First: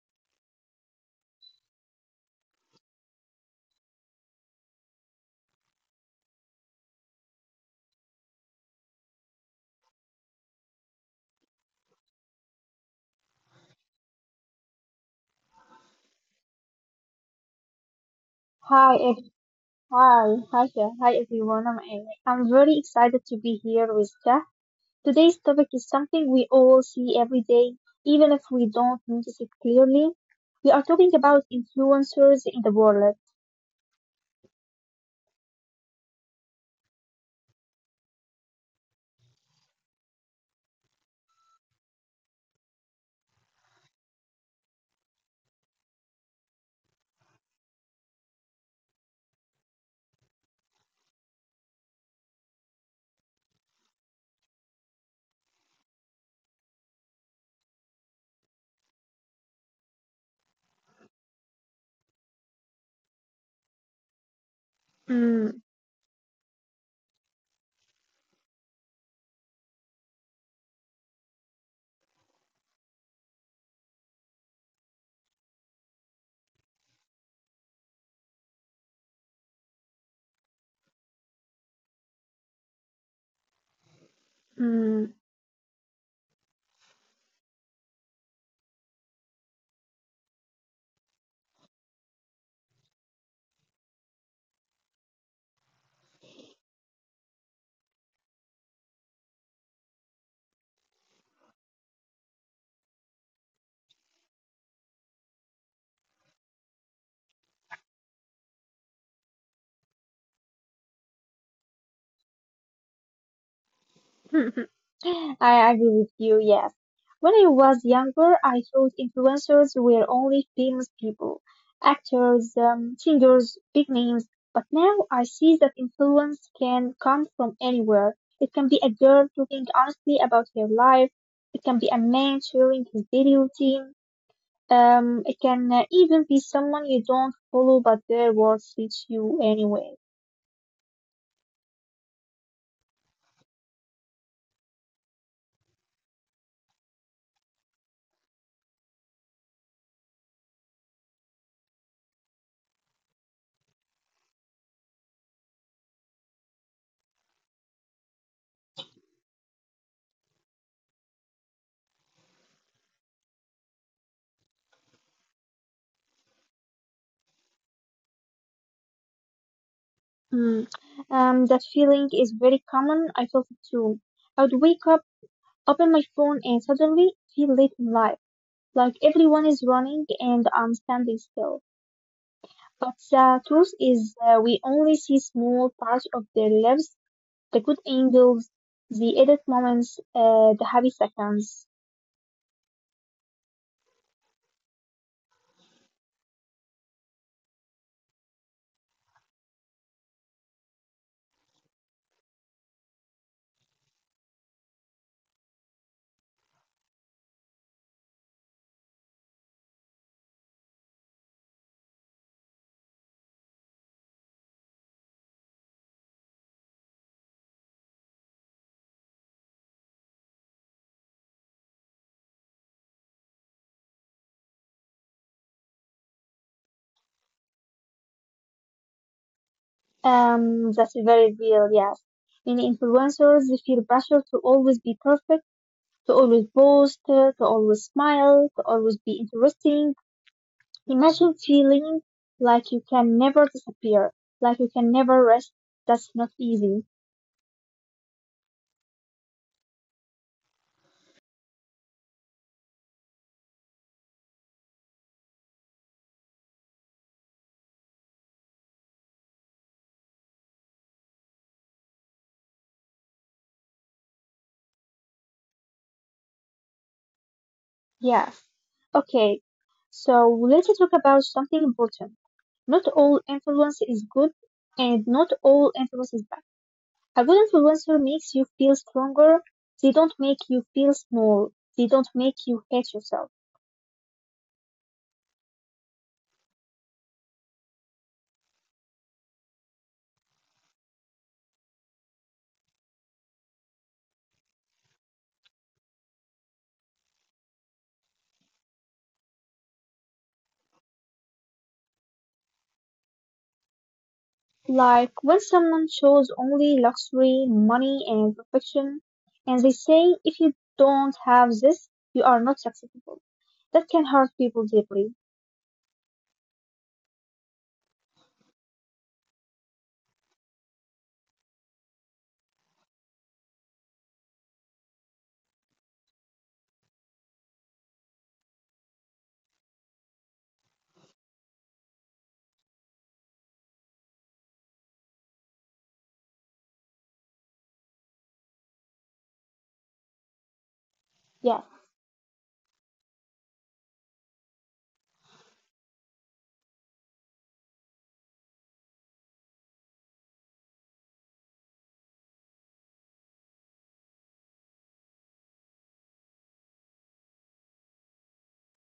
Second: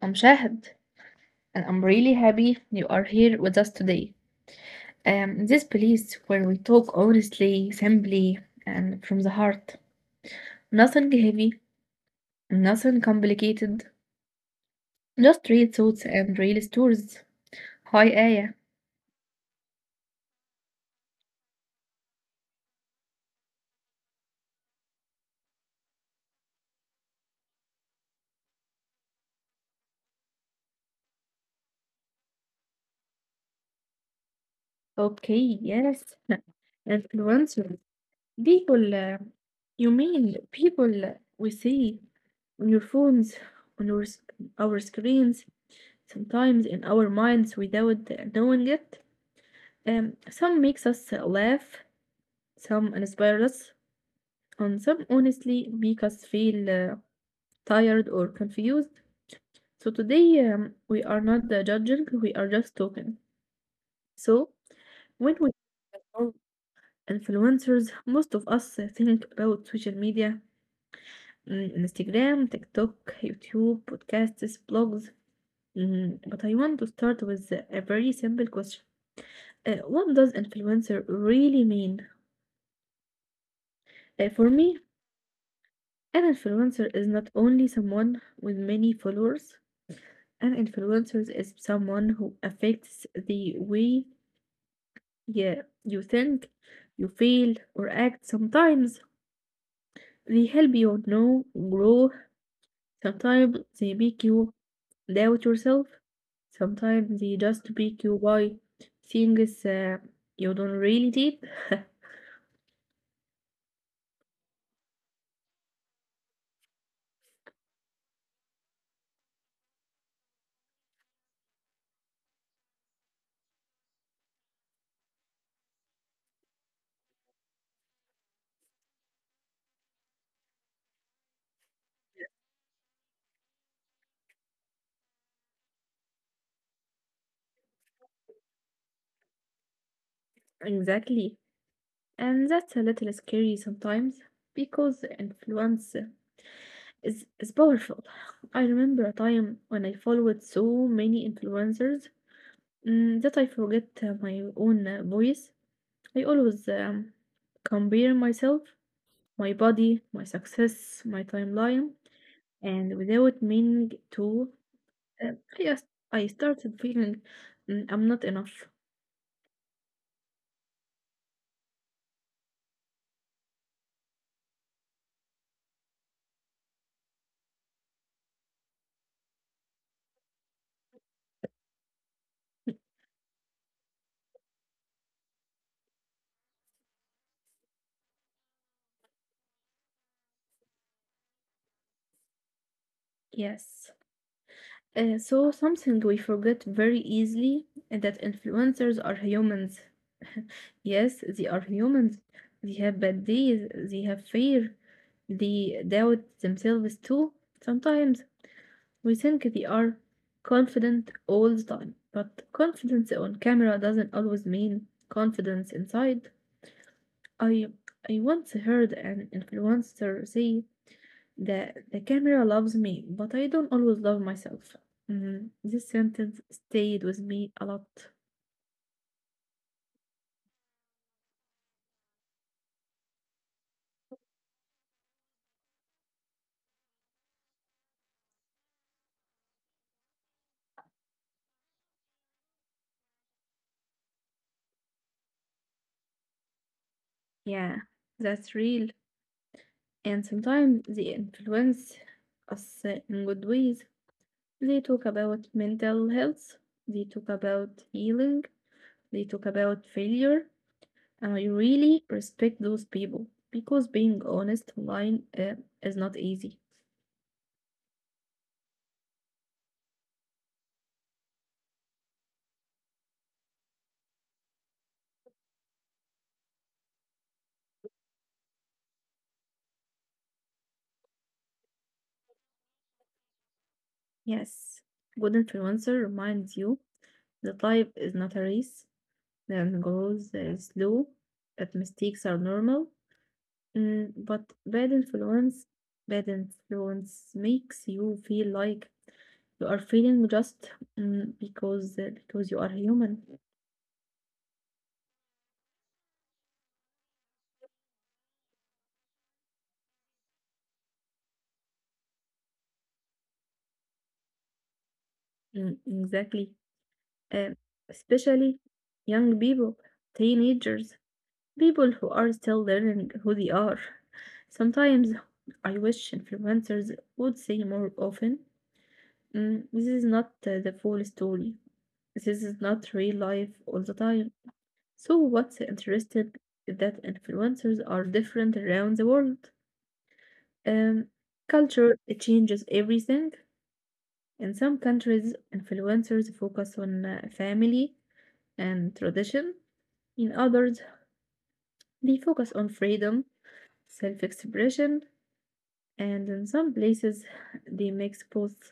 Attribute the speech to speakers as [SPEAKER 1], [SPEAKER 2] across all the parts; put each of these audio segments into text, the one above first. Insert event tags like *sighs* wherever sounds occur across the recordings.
[SPEAKER 1] I'm Shahid, and I'm really happy you are here with us today. In this place where we talk honestly, simply, and from the heart. Nothing heavy, nothing complicated, just real thoughts and real stories. Hi, Aya.
[SPEAKER 2] Hi, ev- hi, hi, there. Hi everyone. I'm Amy. I'm very excited to be here with Jack. Today's topic is something we all see every day, even if we don't notice it clearly. We are talking about influencers in the world.
[SPEAKER 1] Okay, yes. *laughs* Influencers. People, uh, you mean people we see on your phones, on your, s- our screens, sometimes in our minds without knowing it. Some makes us laugh, some inspire us, and some honestly make us feel tired or confused. So today we are not judging, we are just talking. So when
[SPEAKER 2] Mm,
[SPEAKER 1] we are influencers, most of us think about social media, mm, Instagram, TikTok, YouTube, podcasts, blogs. Mm, but I want to start with a very simple question. What does influencer really mean? For me,
[SPEAKER 2] mm.
[SPEAKER 1] an influencer is not only someone with many followers. An influencer is someone who affects the way, yeah, you think, you feel, or act. Sometimes they help, you know, grow. Sometimes they make you doubt yourself. Sometimes they just make you buy things you don't really need. *laughs*
[SPEAKER 2] *laughs* I agree with you, yes. When I was younger, I thought influencers were only famous people, actors, singers, big names. But now I see that influence can come from anywhere. It can be a girl talking honestly about her life. It can be a man sharing his daily routine. It can even be someone you don't follow, but their words reach you anyway.
[SPEAKER 1] Exactly. And that's a little scary sometimes because influence is powerful. I remember a time when I followed so many influencers, mm, that I forget my own voice. I always compare myself, my body, my success, my timeline, and without meaning to, uh, I, just- I started feeling, mm, I'm not enough.
[SPEAKER 2] Mm. That feeling is very common. I felt it too. I would wake up, open my phone, and suddenly feel late in life, like everyone is running and I'm standing still. But the truth is, we only see small parts of their lives, the good angles, the edit moments, the happy seconds.
[SPEAKER 1] Yes. So something we forget very easily is that influencers are humans. *laughs* Yes, they are humans. They have bad days, they have fear, they doubt themselves too. Sometimes we think they are confident all the time, but confidence on camera doesn't always mean confidence inside. I I once heard an influencer say the camera loves me, but I don't always love myself. Mhm. This sentence stayed with me a lot.
[SPEAKER 2] That's very real, yes. Many influencers they feel pressure to always be perfect, to always boast, to always smile, to always be interesting. Imagine feeling like you can never disappear, like you can never rest. That's not easy.
[SPEAKER 1] Yeah, that's real. And sometimes they influence us, in good ways. They talk about mental health, they talk about healing, they talk about failure. And I really respect those people because being honest online is not easy.
[SPEAKER 2] Yes. Okay, so let's talk about something important. Not all influence is good, and not all influence is bad. A good influencer makes you feel stronger. They don't make you feel small. They don't make you hate yourself.
[SPEAKER 1] Yes, good influencer reminds you that life is not a race. Learning goes slow, that mistakes are normal, mm, but bad influence makes you feel like you are feeling just, mm, because you are human.
[SPEAKER 2] Like when someone shows only luxury, money, and perfection, and they say, if you don't have this, you are not successful. That can hurt people deeply.
[SPEAKER 1] Mm, exactly. Um, Especially young people, teenagers, people who are still learning who they are. Sometimes I wish influencers would say more often, mm, this is not the full story. This is not real life all the time. So what's interesting is that influencers are different around the world. Um,
[SPEAKER 2] Yes,
[SPEAKER 1] Culture, it changes everything. In some countries, influencers focus on family and tradition. In others, they focus on freedom, self-expression, and in some places, they mix both.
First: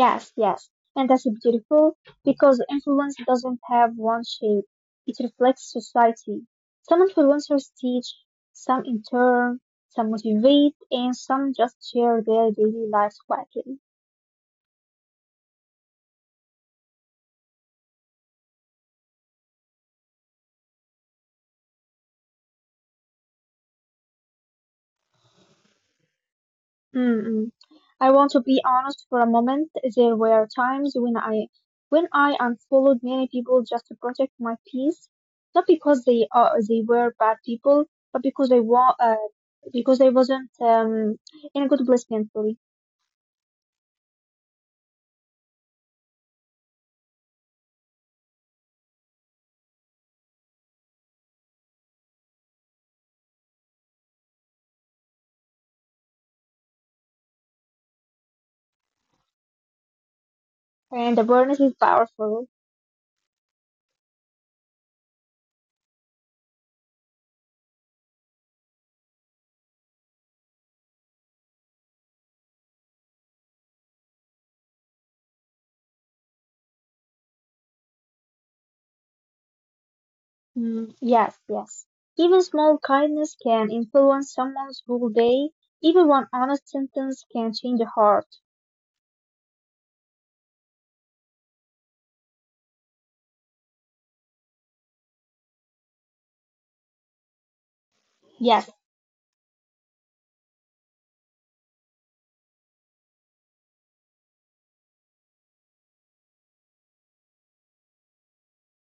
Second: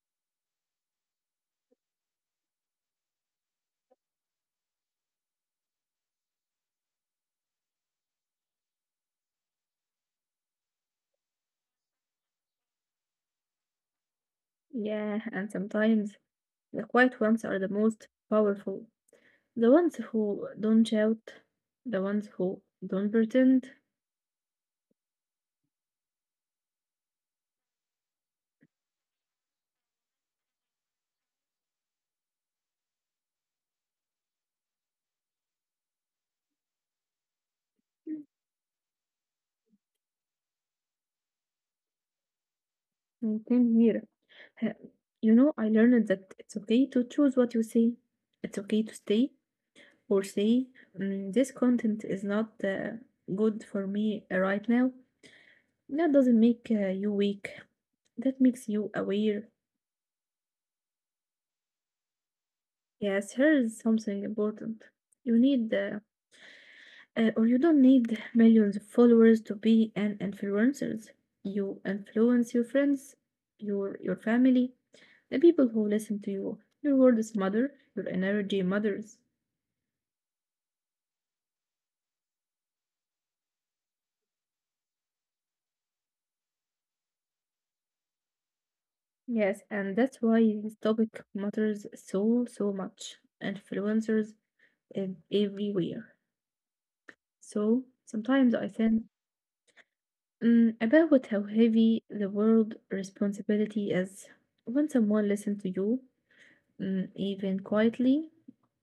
[SPEAKER 2] yes. And that's beautiful because influence doesn't have one shape. It reflects society. Some influencers teach, some intern, some motivate, and some just share their daily lives quietly.
[SPEAKER 1] Yeah, and sometimes the quiet ones are the most powerful. The ones who don't shout, the ones who don't pretend,
[SPEAKER 2] Mm-mm. I want to be honest for a moment. There were times when I unfollowed many people just to protect my peace, not because they were bad people, but because I wasn't in a good place mentally.
[SPEAKER 1] you can hear. Ha- You know, I learned that it's okay to choose what you say. It's okay to stay or say, "Mm, this content is not good for me right now. That doesn't make you weak. That makes you aware.
[SPEAKER 2] And awareness is powerful.
[SPEAKER 1] Yes, here's something important. You need uh, you don't need millions of followers to be an influencer. You influence your friends, your family, the people who listen to you. Your words matter, your energy matters.
[SPEAKER 2] Yes. Even small kindness can influence someone's whole day. Even one honest sentence can change a heart.
[SPEAKER 1] Yes, and that's why this topic matters so much. Influencers everywhere. So sometimes
[SPEAKER 2] Yes,
[SPEAKER 1] I think, mm, about how heavy the world responsibility is. When someone listens to you, mm, even quietly.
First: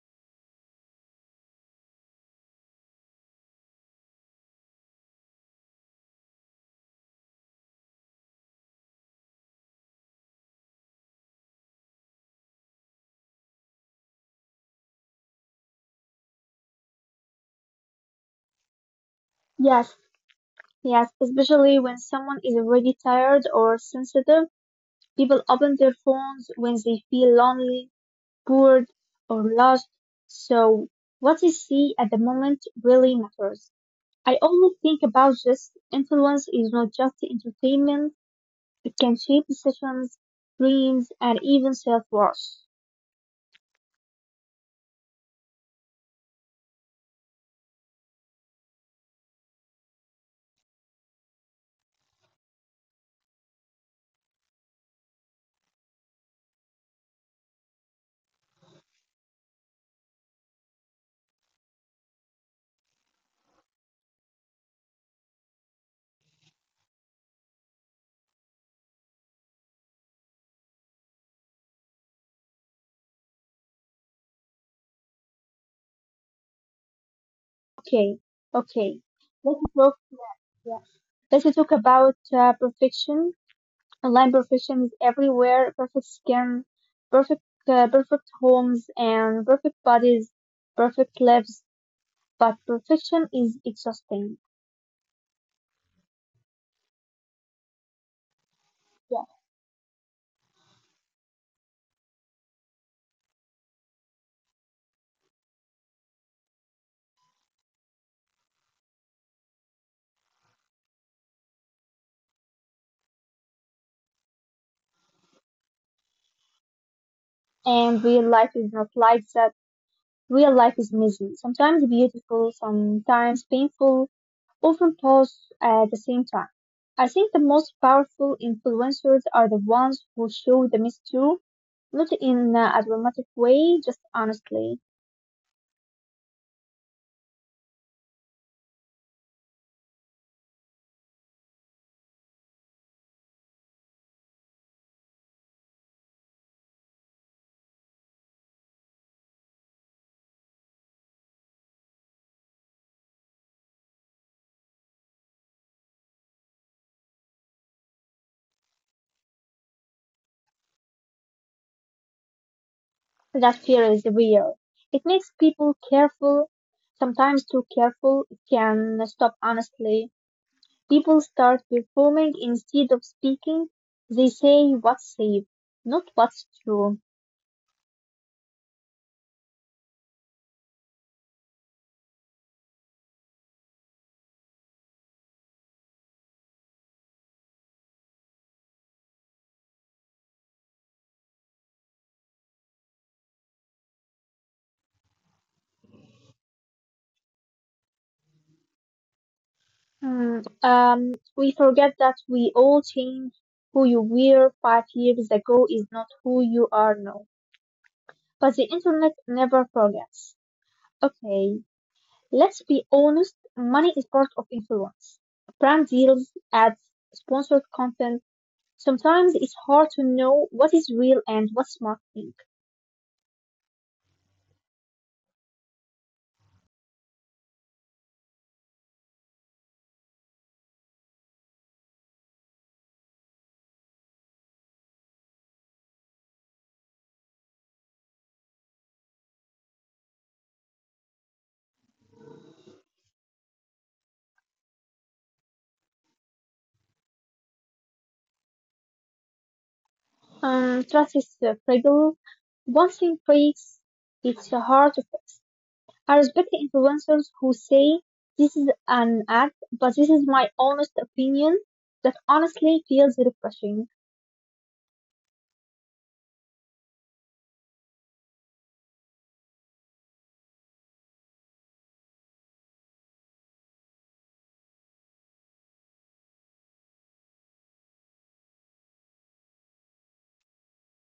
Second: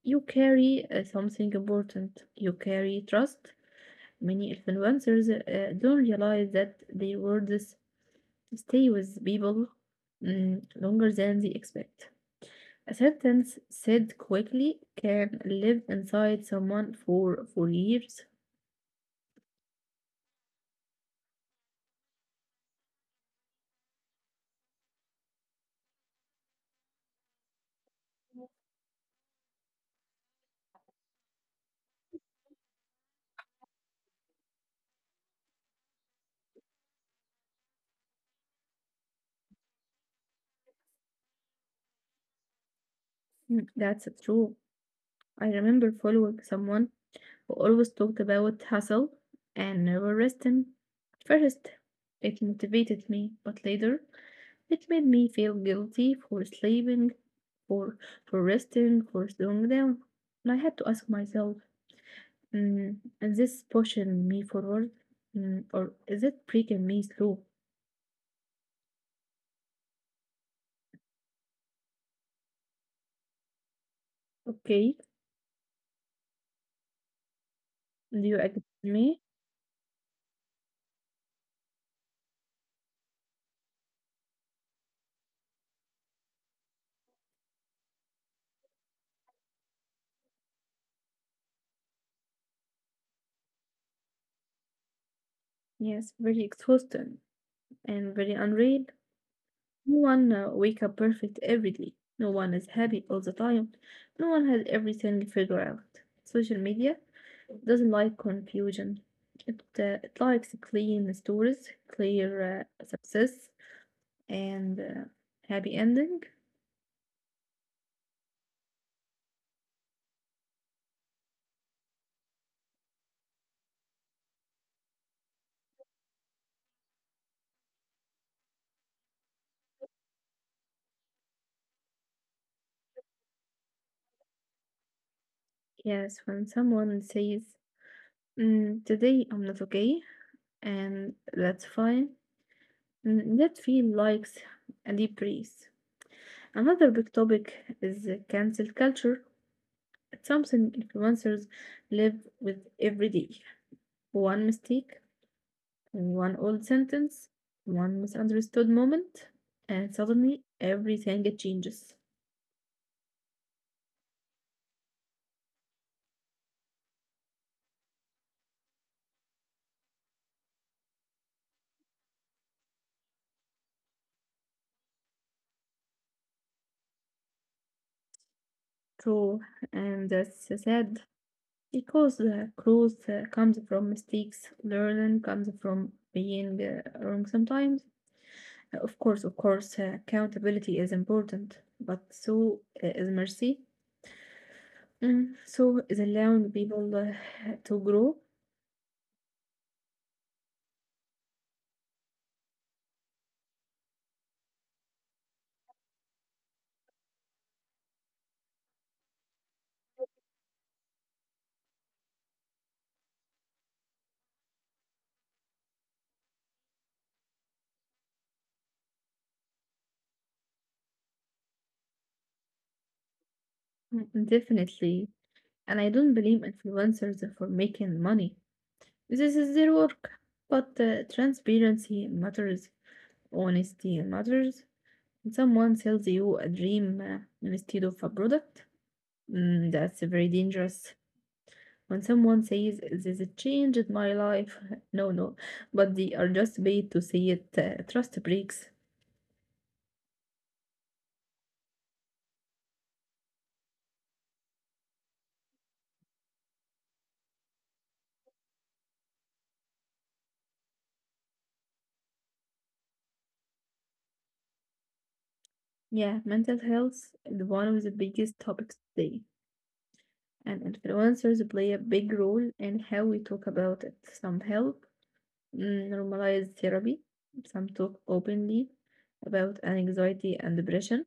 [SPEAKER 1] You carry something important. You carry trust. Many influencers don't realize that their words stay with people, mm, longer than they expect. A sentence said quickly can live inside someone for years.
[SPEAKER 2] yes. Yes, especially when someone is already tired or sensitive, people open their phones when they feel lonely, bored, or lost. So, what they see at the moment really matters. I always think about this influence is not just entertainment, it can shape decisions, dreams, and even self worth.
[SPEAKER 1] Mm, that's true. I remember following someone who always talked about hustle and never resting. At first, it motivated me, but later it made me feel guilty for sleeping, for resting, for slowing down. And I had to ask myself, mm, is this pushing me forward, mm, or is it breaking me through? Okay,
[SPEAKER 2] Okay,
[SPEAKER 1] do you agree with
[SPEAKER 2] okay.
[SPEAKER 1] me?
[SPEAKER 2] Let's talk, yeah. Let's talk about perfection. Online perfection is everywhere. Perfect skin, perfect perfect homes and perfect bodies, perfect lives. But perfection is exhausting.
[SPEAKER 1] Yes, very exhausting and very unreal.
[SPEAKER 2] Yeah.
[SPEAKER 1] No one wake up perfect every day. No one is happy all the time. No one has everything figured out. Social media, it doesn't like confusion. It likes clean stories, clear success, and happy ending.
[SPEAKER 2] And real life is not like that. Real life is messy. Sometimes beautiful, sometimes painful, often both at the same time. I think the most powerful influencers are the ones who show the mess too, not in a dramatic way, just honestly.
[SPEAKER 1] Yes, when someone says, mm, today I'm not okay, and that's fine, mm, that feel likes a deep breath. Another big topic is cancel culture. It's something influencers live with every day. One mistake, and one old sentence, one misunderstood moment, and suddenly everything changes.
[SPEAKER 2] That fear is real. It makes people careful, sometimes too careful. It can stop honestly. People start performing instead of speaking. They say what's safe, not what's true.
[SPEAKER 1] True, and that's sad because growth comes from mistakes, learning comes from being wrong sometimes. Of course, accountability is important, but so is mercy. Mm, so is allowing people to grow.
[SPEAKER 2] Hmm, we forget that we all change. Who you were 5 years ago is not who you are now. But the internet never forgets. Okay, let's be honest. Money is part of influence. Brand deals, ads, sponsored content. Sometimes it's hard to know what is real and what's marketing.
[SPEAKER 1] Mm, definitely. And I don't blame influencers for making money. This is their work. But transparency matters, honesty matters. When someone sells you a dream instead of a product, mm, that's very dangerous. When someone says this changed my life, *laughs* no, no, but they are just paid to say it, trust breaks.
[SPEAKER 2] Trust is fragile. Once it breaks, it's hard to fix. I respect the influencers who say this is an ad, but this is my honest opinion. That honestly feels refreshing.
[SPEAKER 1] Yeah, mental health is one of the biggest topics today, and influencers play a big role in how we talk about it. Some help, mm, normalize therapy. Some talk openly about an anxiety and depression,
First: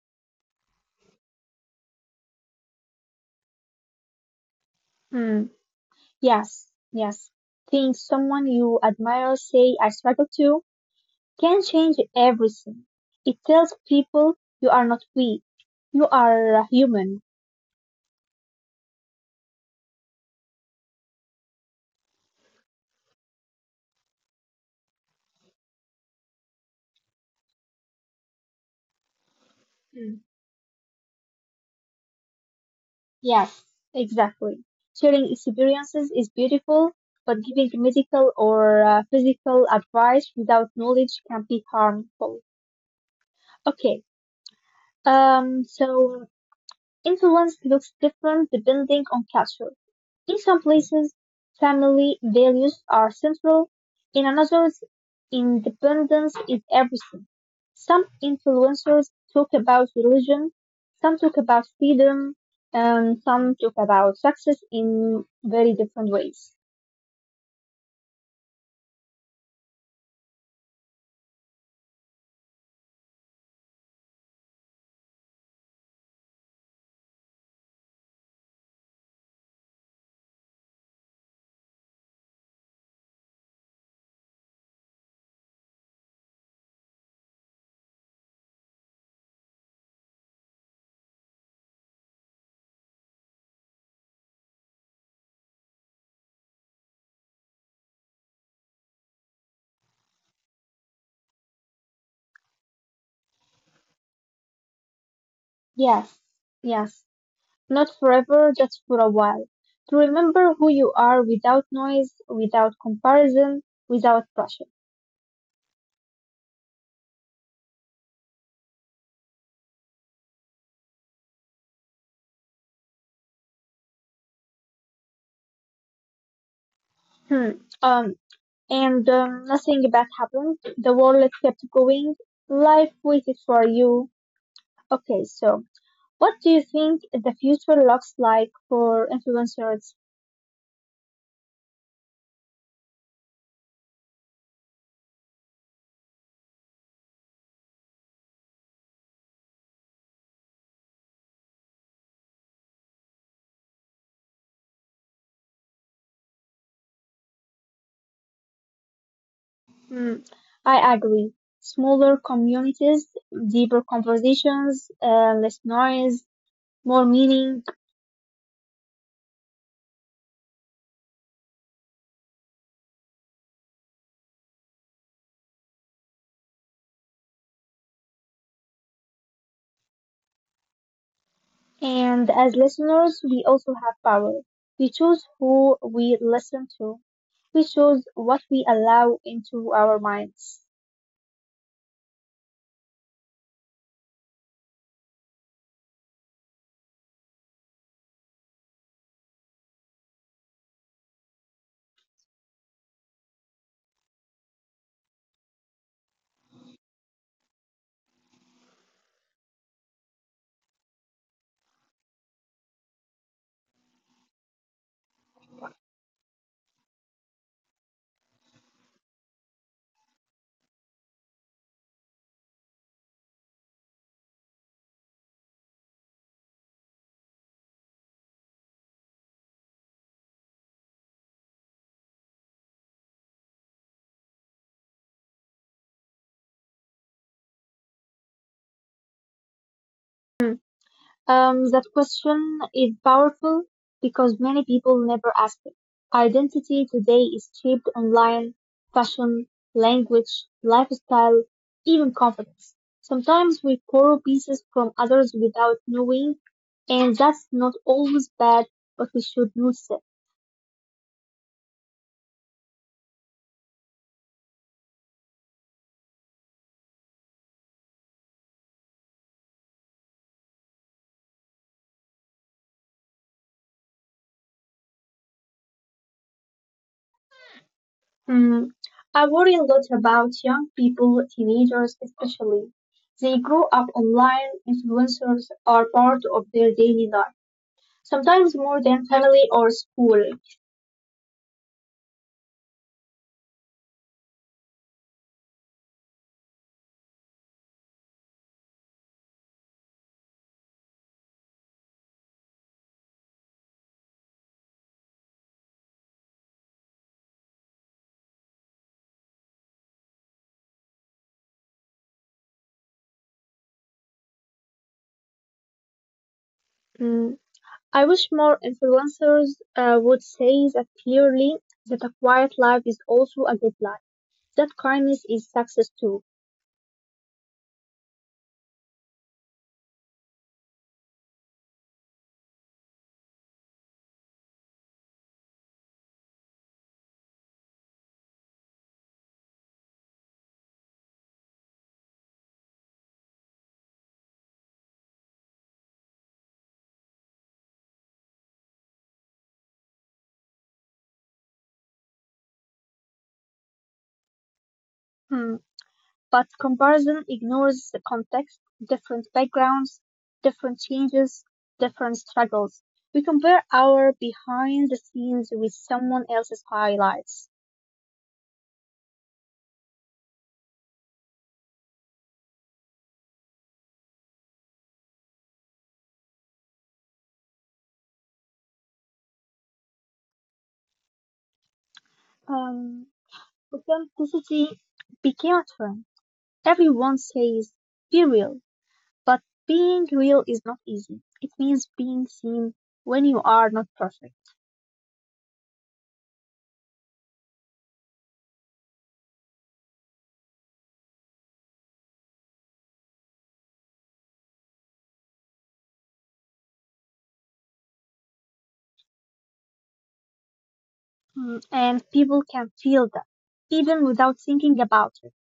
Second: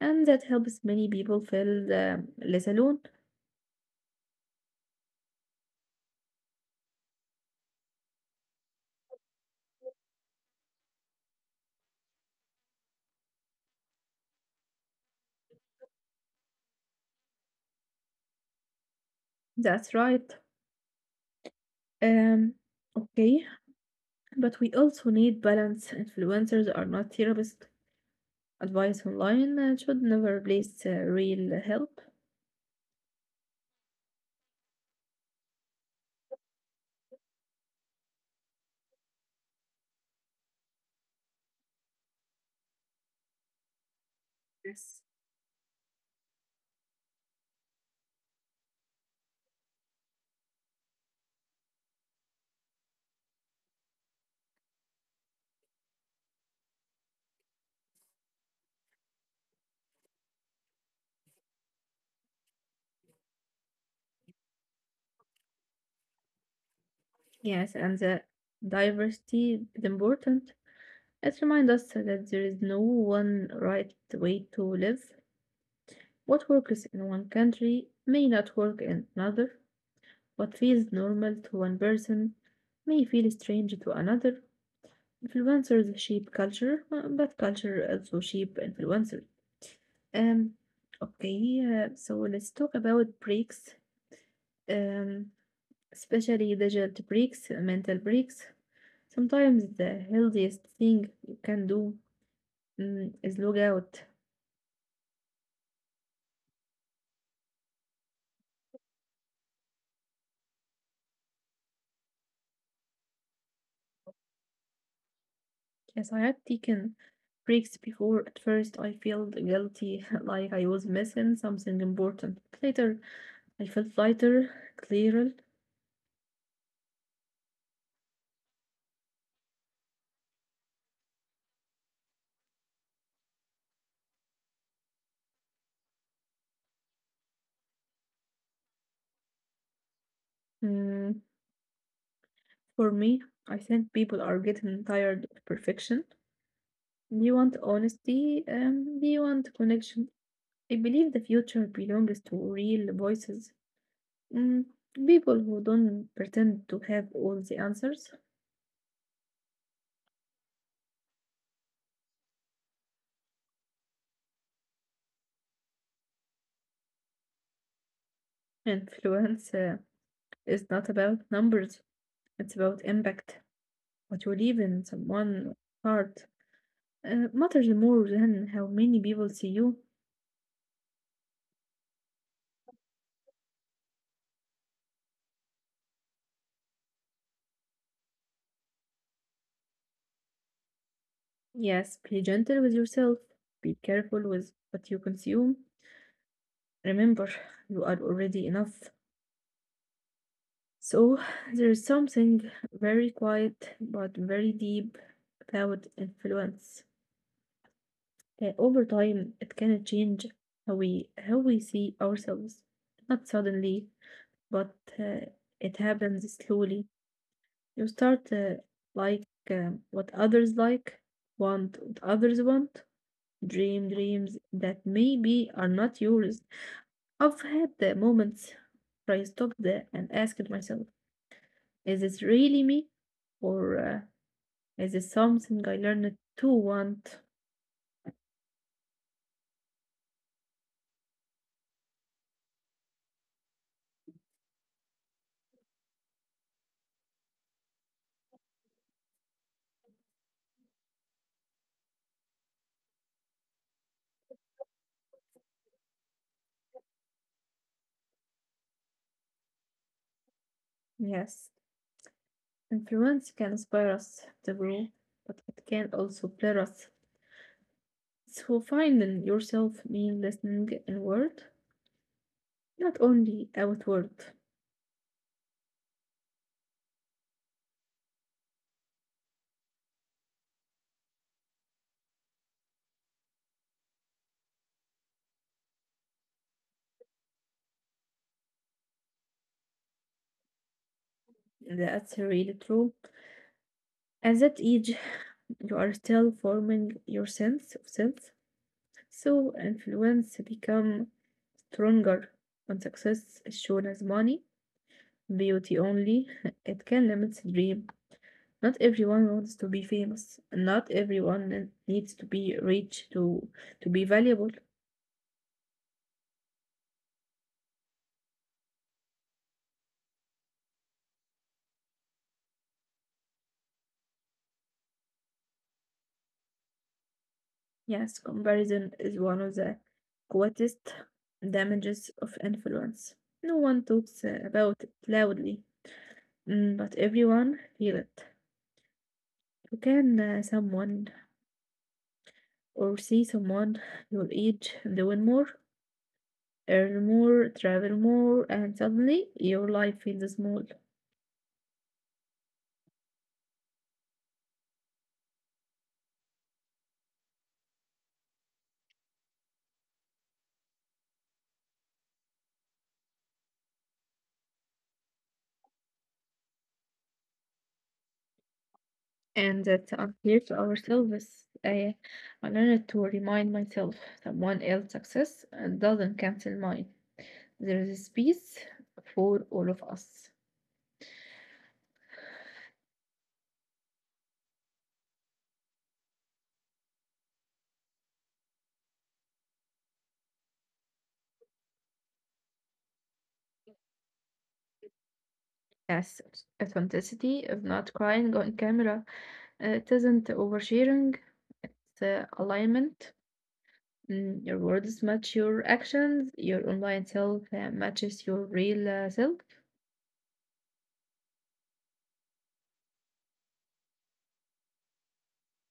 [SPEAKER 1] and that helps many people feel, less alone.
[SPEAKER 2] Hmm. Yes, yes. Think someone you admire say I struggle too can change everything. It tells people you are not weak. You are human.
[SPEAKER 1] That's right. Um, okay, but we also need balance. Influencers are not therapists. Advice online should
[SPEAKER 2] Hmm.
[SPEAKER 1] never replace real help.
[SPEAKER 2] Yes, exactly. Sharing experiences is beautiful, but giving medical or physical advice without knowledge can be harmful. Okay,
[SPEAKER 1] Yes.
[SPEAKER 2] so influence looks different depending on culture. In some places, family values are central; in others, independence is everything. Some influencers talk about religion, some talk about freedom, and some talk about success in very different ways.
[SPEAKER 1] Yes, and the diversity is important. It reminds us that there is no one right way to live. What works in one country may not work in another. What feels normal to one person may feel strange to another. Influencers shape culture, but culture also shape influencers. Um, okay, so let's talk about breaks, um, especially digital breaks, mental breaks. Sometimes the healthiest thing you can do, mm, is log out.
[SPEAKER 2] Yes, yes. Not forever, just for a while. To remember who you are without noise, without comparison, without pressure.
[SPEAKER 1] Yes, I have taken breaks before. At first, I felt guilty, *laughs* like I was missing something important. Later, I felt lighter, clearer.
[SPEAKER 2] Hmm. Um, and nothing bad happened. The world kept going. Life waited for you. Okay, so what do you think the future looks like for influencers?
[SPEAKER 1] Mm, for me, I think people are getting tired of perfection. They want honesty, they want connection. I believe the future belongs to real voices, mm, people who don't pretend to have all the answers.
[SPEAKER 2] Hmm, I agree. Smaller communities, deeper conversations, less noise, more meaning.
[SPEAKER 1] Influence, is not about numbers, it's about impact. What you leave in someone's heart matters more than how many people see you.
[SPEAKER 2] And as listeners, we also have power. We choose who we listen to. We choose what we allow into our minds.
[SPEAKER 1] Yes, be gentle with yourself. Be careful with what you consume. Remember, *laughs* you are already enough. So, *sighs* there is something very quiet but very deep about influence. Over time, it can change how we see ourselves. Not suddenly, but it happens slowly. You start like what others like, want what others want, dream dreams that maybe are not yours. I've had the moments where I stopped there and asked myself, is this really me? Or is this something I learned to want?
[SPEAKER 2] That question is powerful because many people never ask it. Identity today is shaped online, fashion, language, lifestyle, even confidence. Sometimes we borrow pieces from others without knowing, and that's not always bad, but we should notice it.
[SPEAKER 1] Yes, influence can inspire us to grow, but it can also blur us. So finding yourself means listening inward, not only outward.
[SPEAKER 2] Hmm. I worry a lot about young people, teenagers especially. They grow up online, influencers are part of their daily life, sometimes more than family or school.
[SPEAKER 1] That's really true. At that age, you are still forming your sense of self, so influence become stronger. When success is shown as money, beauty only, *laughs* it can limit the dream. Not everyone wants to be famous. Not everyone needs to be rich to be valuable.
[SPEAKER 2] Mm, I wish more influencers would say that clearly, that a quiet life is also a good life, that kindness is success too.
[SPEAKER 1] Yes, comparison is one of the greatest damages of influence. No one talks about it loudly, mm, but everyone feel it. Can someone or see someone your age doing more, earn more, travel more, and suddenly your life feels small,
[SPEAKER 2] Mm, but comparison ignores the context, different backgrounds, different changes, different struggles. We compare our behind the scenes with someone else's highlights.
[SPEAKER 1] and that's unfair to ourselves. I learned to remind myself that one else's success doesn't cancel mine. There is space for all of us.
[SPEAKER 2] Um, authenticity became a trend. Everyone says, be real. But being real is not easy. It means being seen when you are not perfect.
[SPEAKER 1] Yes, authenticity is not crying on camera. It isn't oversharing. It's alignment. Mm, your words match your actions, your online self matches your real self.
[SPEAKER 2] Mm, and people can feel that, even without thinking about it.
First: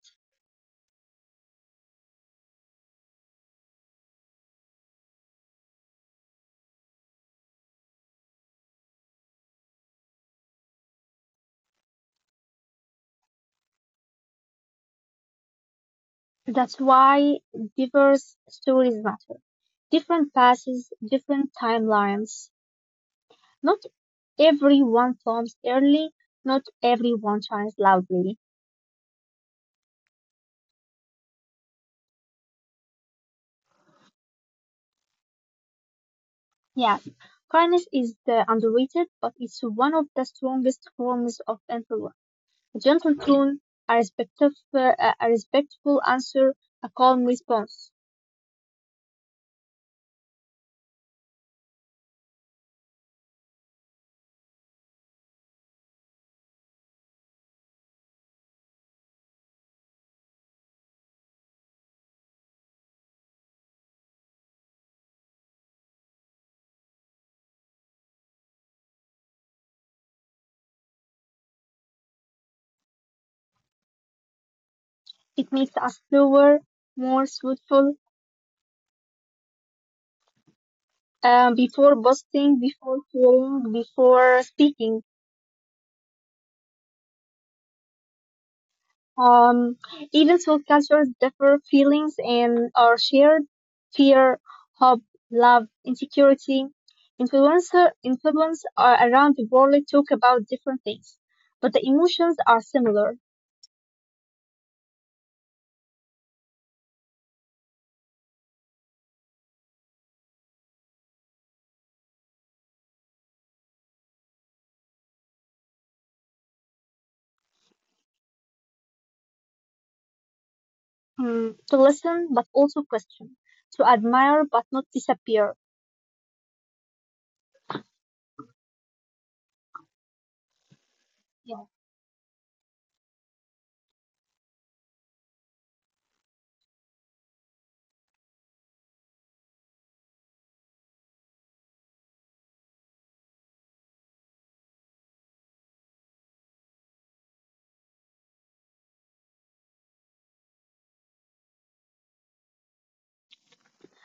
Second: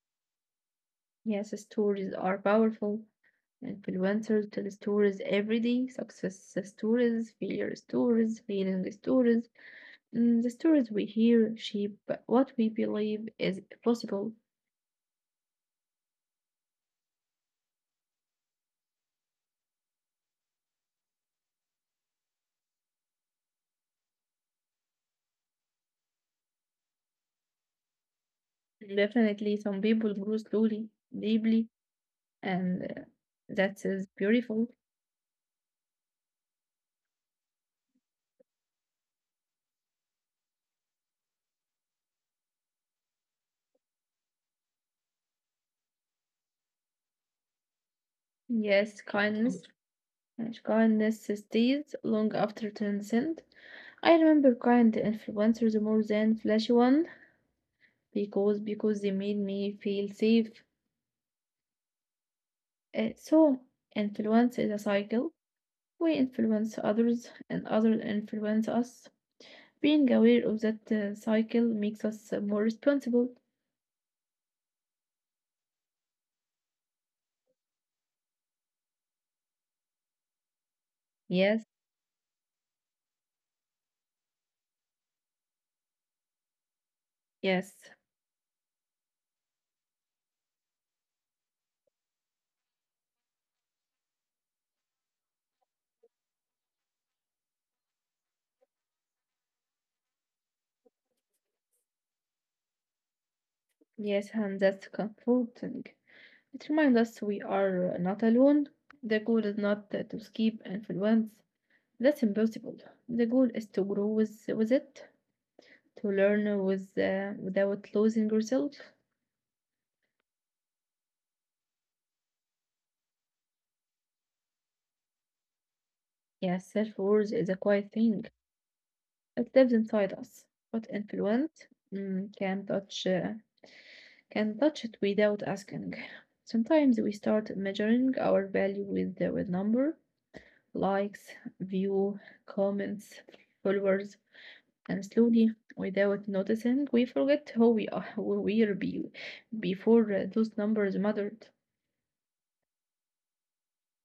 [SPEAKER 1] Yes, stories are powerful. Influencers tell stories every day, success stories, failure stories, failing stories. Mm, the stories we hear shape what we believe is possible.
[SPEAKER 2] That's why diverse stories matter. Different paths, different timelines. Not everyone forms early, not everyone shines loudly.
[SPEAKER 1] Definitely, some people grow slowly, deeply, and that is beautiful.
[SPEAKER 2] Yes, kindness is the underrated, but it's one of the strongest forms of influence. A gentle tone, a respectful a respectful answer, a calm response.
[SPEAKER 1] Yes, kindness. Kindness stays long after transcend. I remember kind the influencers more than flashy one because they made me feel safe. So influence is a cycle. We influence others and others influence us. Being aware of that cycle makes us more responsible.
[SPEAKER 2] It makes us slower, more thoughtful
[SPEAKER 1] Yes,
[SPEAKER 2] before boasting, before sharing, before speaking.
[SPEAKER 1] yes,
[SPEAKER 2] Um, even though cultures differ, feelings and are shared. Fear, hope, love, insecurity, influence are around the world talk about different things, but the emotions are similar.
[SPEAKER 1] yes, and that's comforting. It reminds us we are not alone. The goal is not to escape influence. That's impossible. The goal is to grow with it. To learn with, without losing yourself.
[SPEAKER 2] Mm, to listen but also question, to admire but not disappear.
[SPEAKER 1] Yeah, self-worth is a quiet thing. It lives inside us, but
[SPEAKER 2] Yeah.
[SPEAKER 1] influence mm, can touch uh, can touch it without asking. Sometimes we start measuring our value with the, with number, likes, view, comments, followers, and slowly, without noticing, we forget who we are, *laughs* who we are be, before those numbers mattered.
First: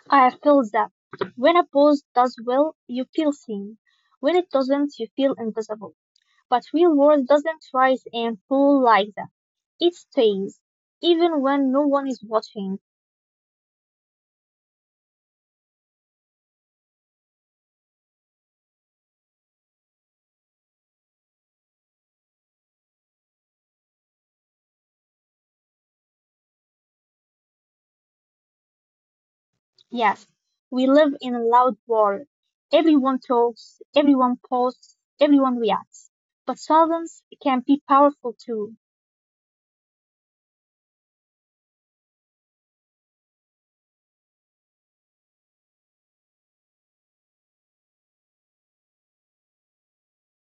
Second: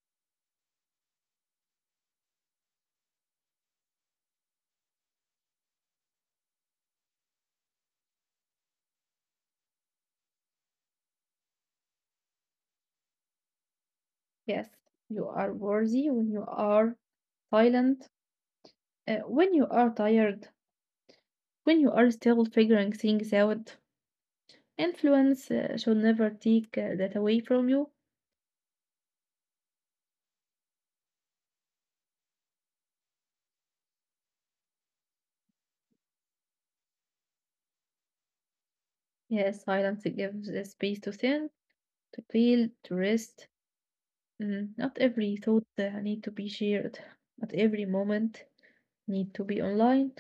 [SPEAKER 2] I feel that when a pose does well, you feel seen. When it doesn't, you feel invisible. But real world doesn't rise and fall like that. It stays, even when no one is watching.
[SPEAKER 1] Yes, you are worthy when you are silent. When you are tired, when you are still figuring things out, influence should never take that away from you.
[SPEAKER 2] Yes, we live in a loud world. Everyone talks, everyone posts, everyone reacts. But silence can be powerful too.
[SPEAKER 1] Yes, silence gives the space to think, to feel, to rest. Mm, not every thought need to be shared. Not every moment need to be online.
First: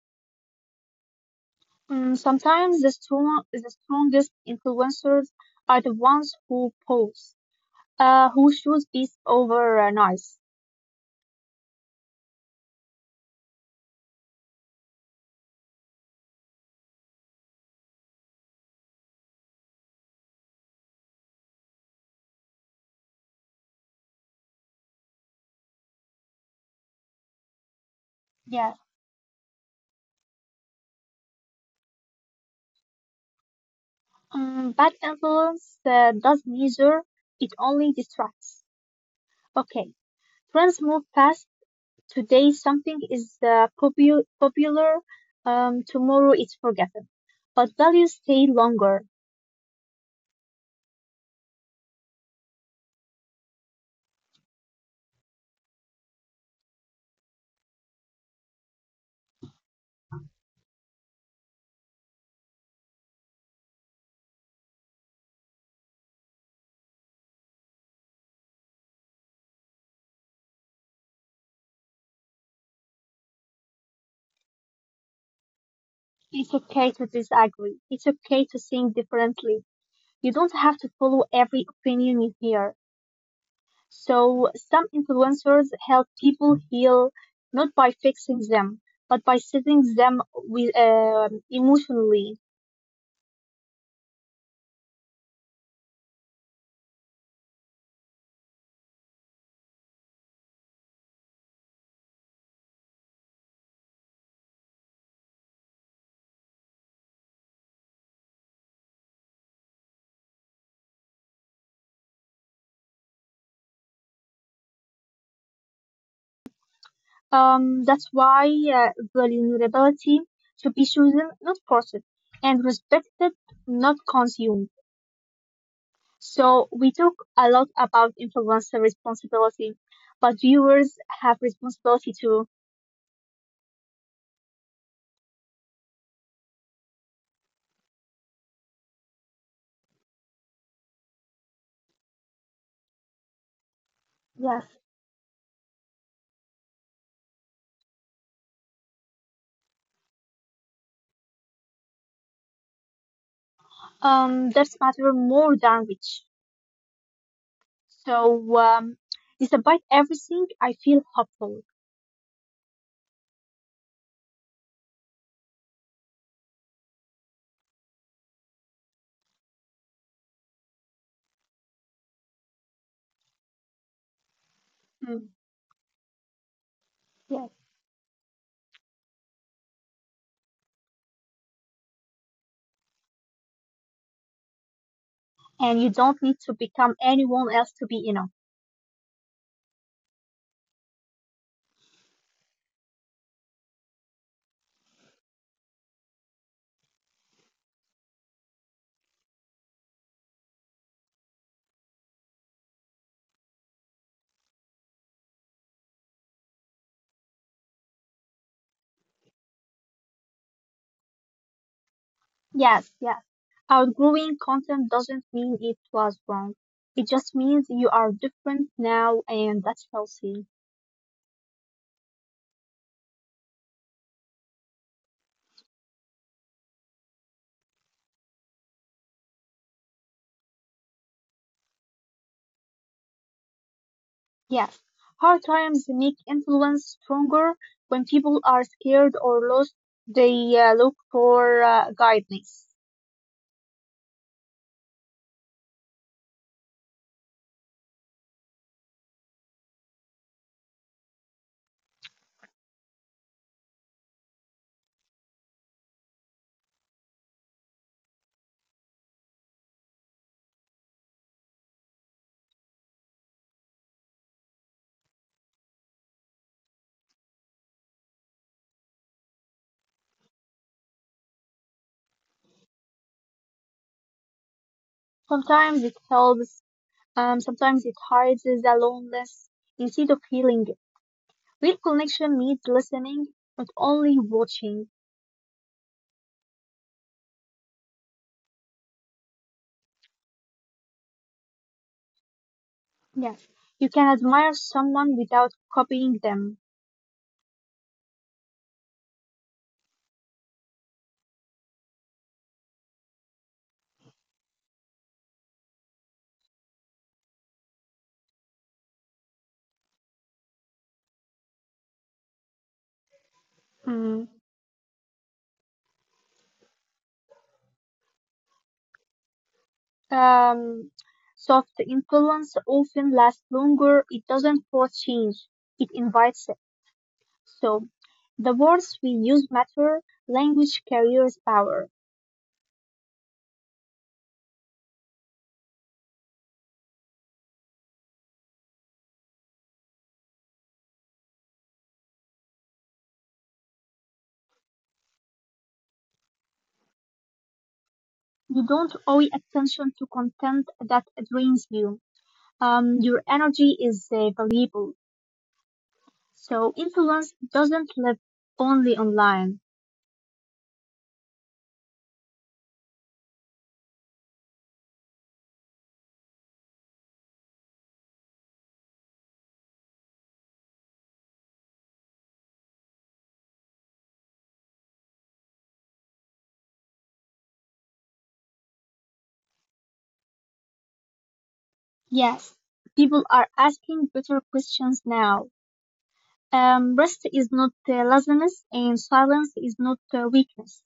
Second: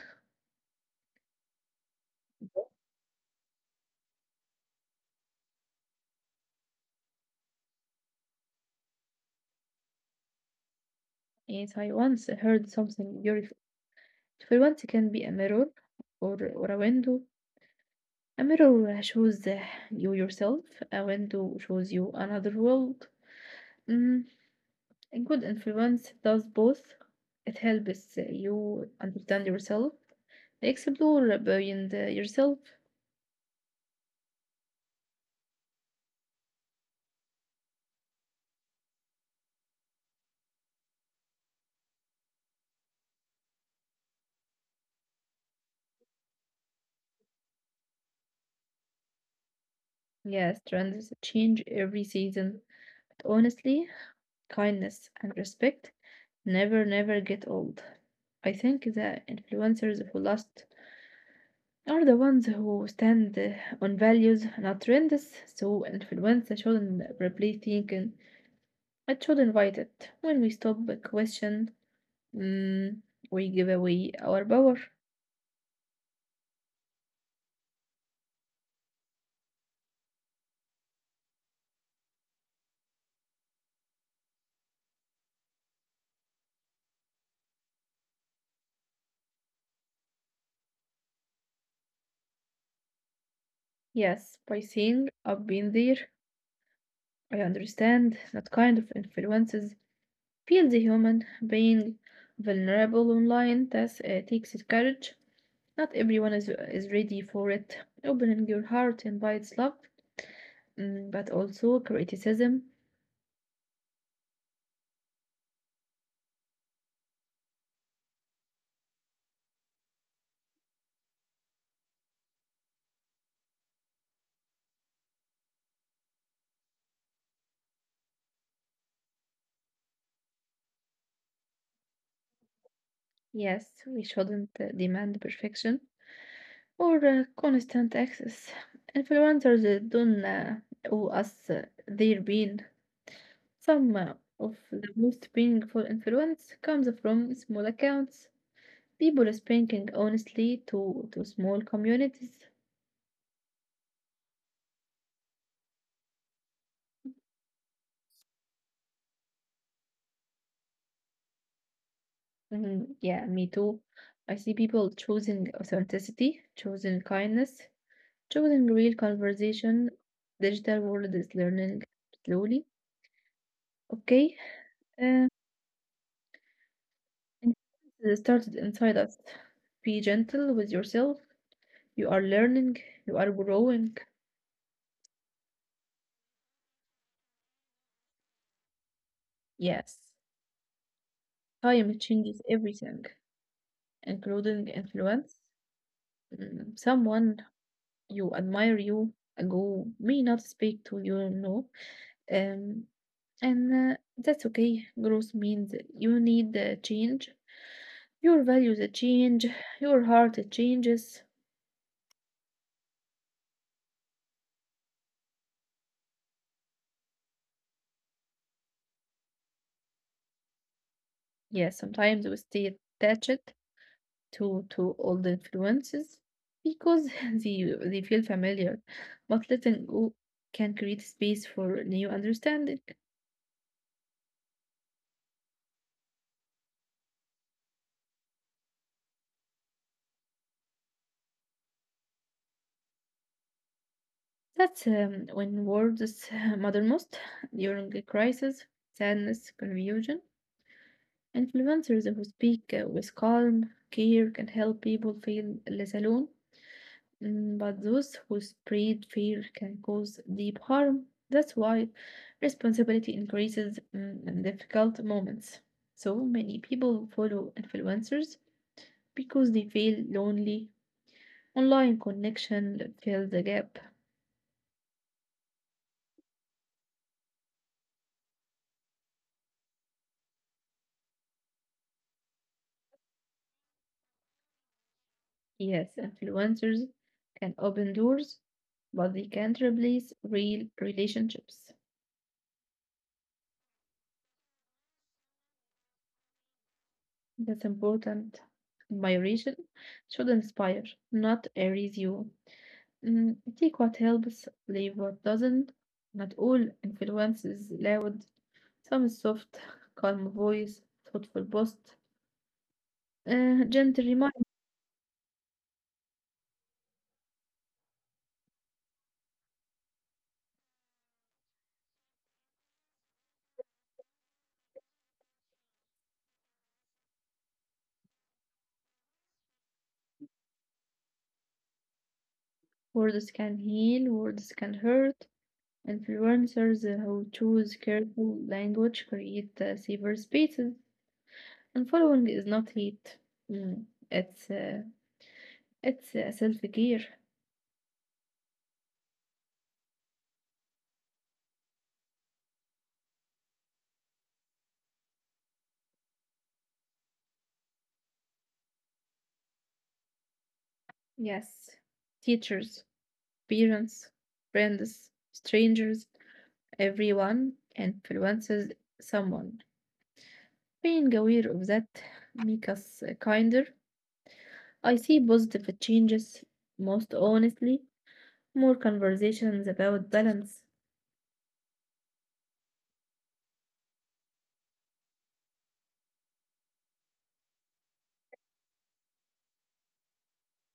[SPEAKER 2] Sometimes the strongest influencers are the ones who pose, who choose peace over noise.
[SPEAKER 1] Yes, I once heard something beautiful. Influence can be a mirror or a window. A mirror shows you yourself. A window shows you another world. Mm, a good influence does both. It helps
[SPEAKER 2] Yes.
[SPEAKER 1] you understand yourself, explore beyond yourself.
[SPEAKER 2] Bad influence does neither. It only distracts. Okay. Trends move fast. Today something is popular. Tomorrow it's forgotten. But values stay longer.
[SPEAKER 1] Yes, trends change every season. But honestly, kindness and respect never get old. I think the influencers who last are the ones who stand on values, not trends. So influence shouldn't replace thinking. It should invite it. When we stop a question, mm, we give away our power.
[SPEAKER 2] It's okay to disagree. It's okay to think differently. You don't have to follow every opinion you hear. So some influencers help people heal not by fixing them, but by sitting them with, emotionally.
[SPEAKER 1] Yes, by saying I've been there, I understand that kind of influences feel the human. Being vulnerable online that takes courage. Not everyone is ready for it. Opening your heart invites love, mm, but also criticism.
[SPEAKER 2] That's why vulnerability should be chosen, not forced, and respected, not consumed. So we talk a lot about influencer responsibility, but viewers have responsibility too.
[SPEAKER 1] Yes, we shouldn't demand perfection or constant access. Influencers don't owe us their being. Some
[SPEAKER 2] Yes.
[SPEAKER 1] of the most painful influence comes from small accounts, people speaking honestly to small communities.
[SPEAKER 2] That's matter more than reach. So despite everything, I feel hopeful.
[SPEAKER 1] Mhm. Yeah, me too. I see people choosing authenticity, choosing kindness, choosing real conversation. Digital world is learning slowly. Okay, uh,
[SPEAKER 2] Mm,
[SPEAKER 1] and
[SPEAKER 2] yes.
[SPEAKER 1] it started inside us. Be gentle with yourself. You are learning. You are growing.
[SPEAKER 2] And you don't need to become anyone else to be enough.
[SPEAKER 1] Yes, time changes everything, including influence. Mm, someone you admire, you who may not speak to you, no. Um, and that's okay. Growth means you need change. Your values change. Your heart changes.
[SPEAKER 2] Yes. Outgrowing content doesn't mean it was wrong. It just means you are different now and that's healthy.
[SPEAKER 1] Yes, sometimes we stay attached to old influences because *laughs* they feel familiar, but letting go can create space for new understanding.
[SPEAKER 2] Yes. Hard times make influence stronger when people are scared or lost. They look for guidance.
[SPEAKER 1] That's when words is *laughs* mothermost during a crisis, sadness, confusion. Influencers who speak with calm care can help people feel less alone. Mm, but those who spread fear can cause deep harm. That's why responsibility increases mm, in difficult moments. So many people follow influencers because they feel lonely. Online connection fills the gap.
[SPEAKER 2] Sometimes it helps, sometimes it hides the loneliness instead of healing it. Real connection needs listening, not only watching.
[SPEAKER 1] Yes, influencers can open doors, but they can't replace real relationships.
[SPEAKER 2] Yes, you can admire someone without copying them.
[SPEAKER 1] That's important. Admiration should inspire, not erase you. Mm, take what helps, leave what doesn't. Not all influence is loud. Some is soft, *laughs* calm voice, thoughtful post. Gentle
[SPEAKER 2] Mm.
[SPEAKER 1] reminder.
[SPEAKER 2] Um, soft influence often lasts longer. It doesn't force change, it invites it. So, the words we use matter. Language carries power.
[SPEAKER 1] Words can heal, words can hurt. Influencers who choose careful language create safer spaces. Unfollowing is not hate. Mm, It's uh, it's self-care.
[SPEAKER 2] You don't owe attention to content that drains you. Your energy is valuable. So, influence doesn't live only online.
[SPEAKER 1] Yes, teachers, parents, friends, strangers, everyone influences someone. Being aware of that make us kinder. I see positive changes most honestly. More conversations about balance.
[SPEAKER 2] Yes, people are asking better questions now. Rest is not laziness, and silence is not weakness.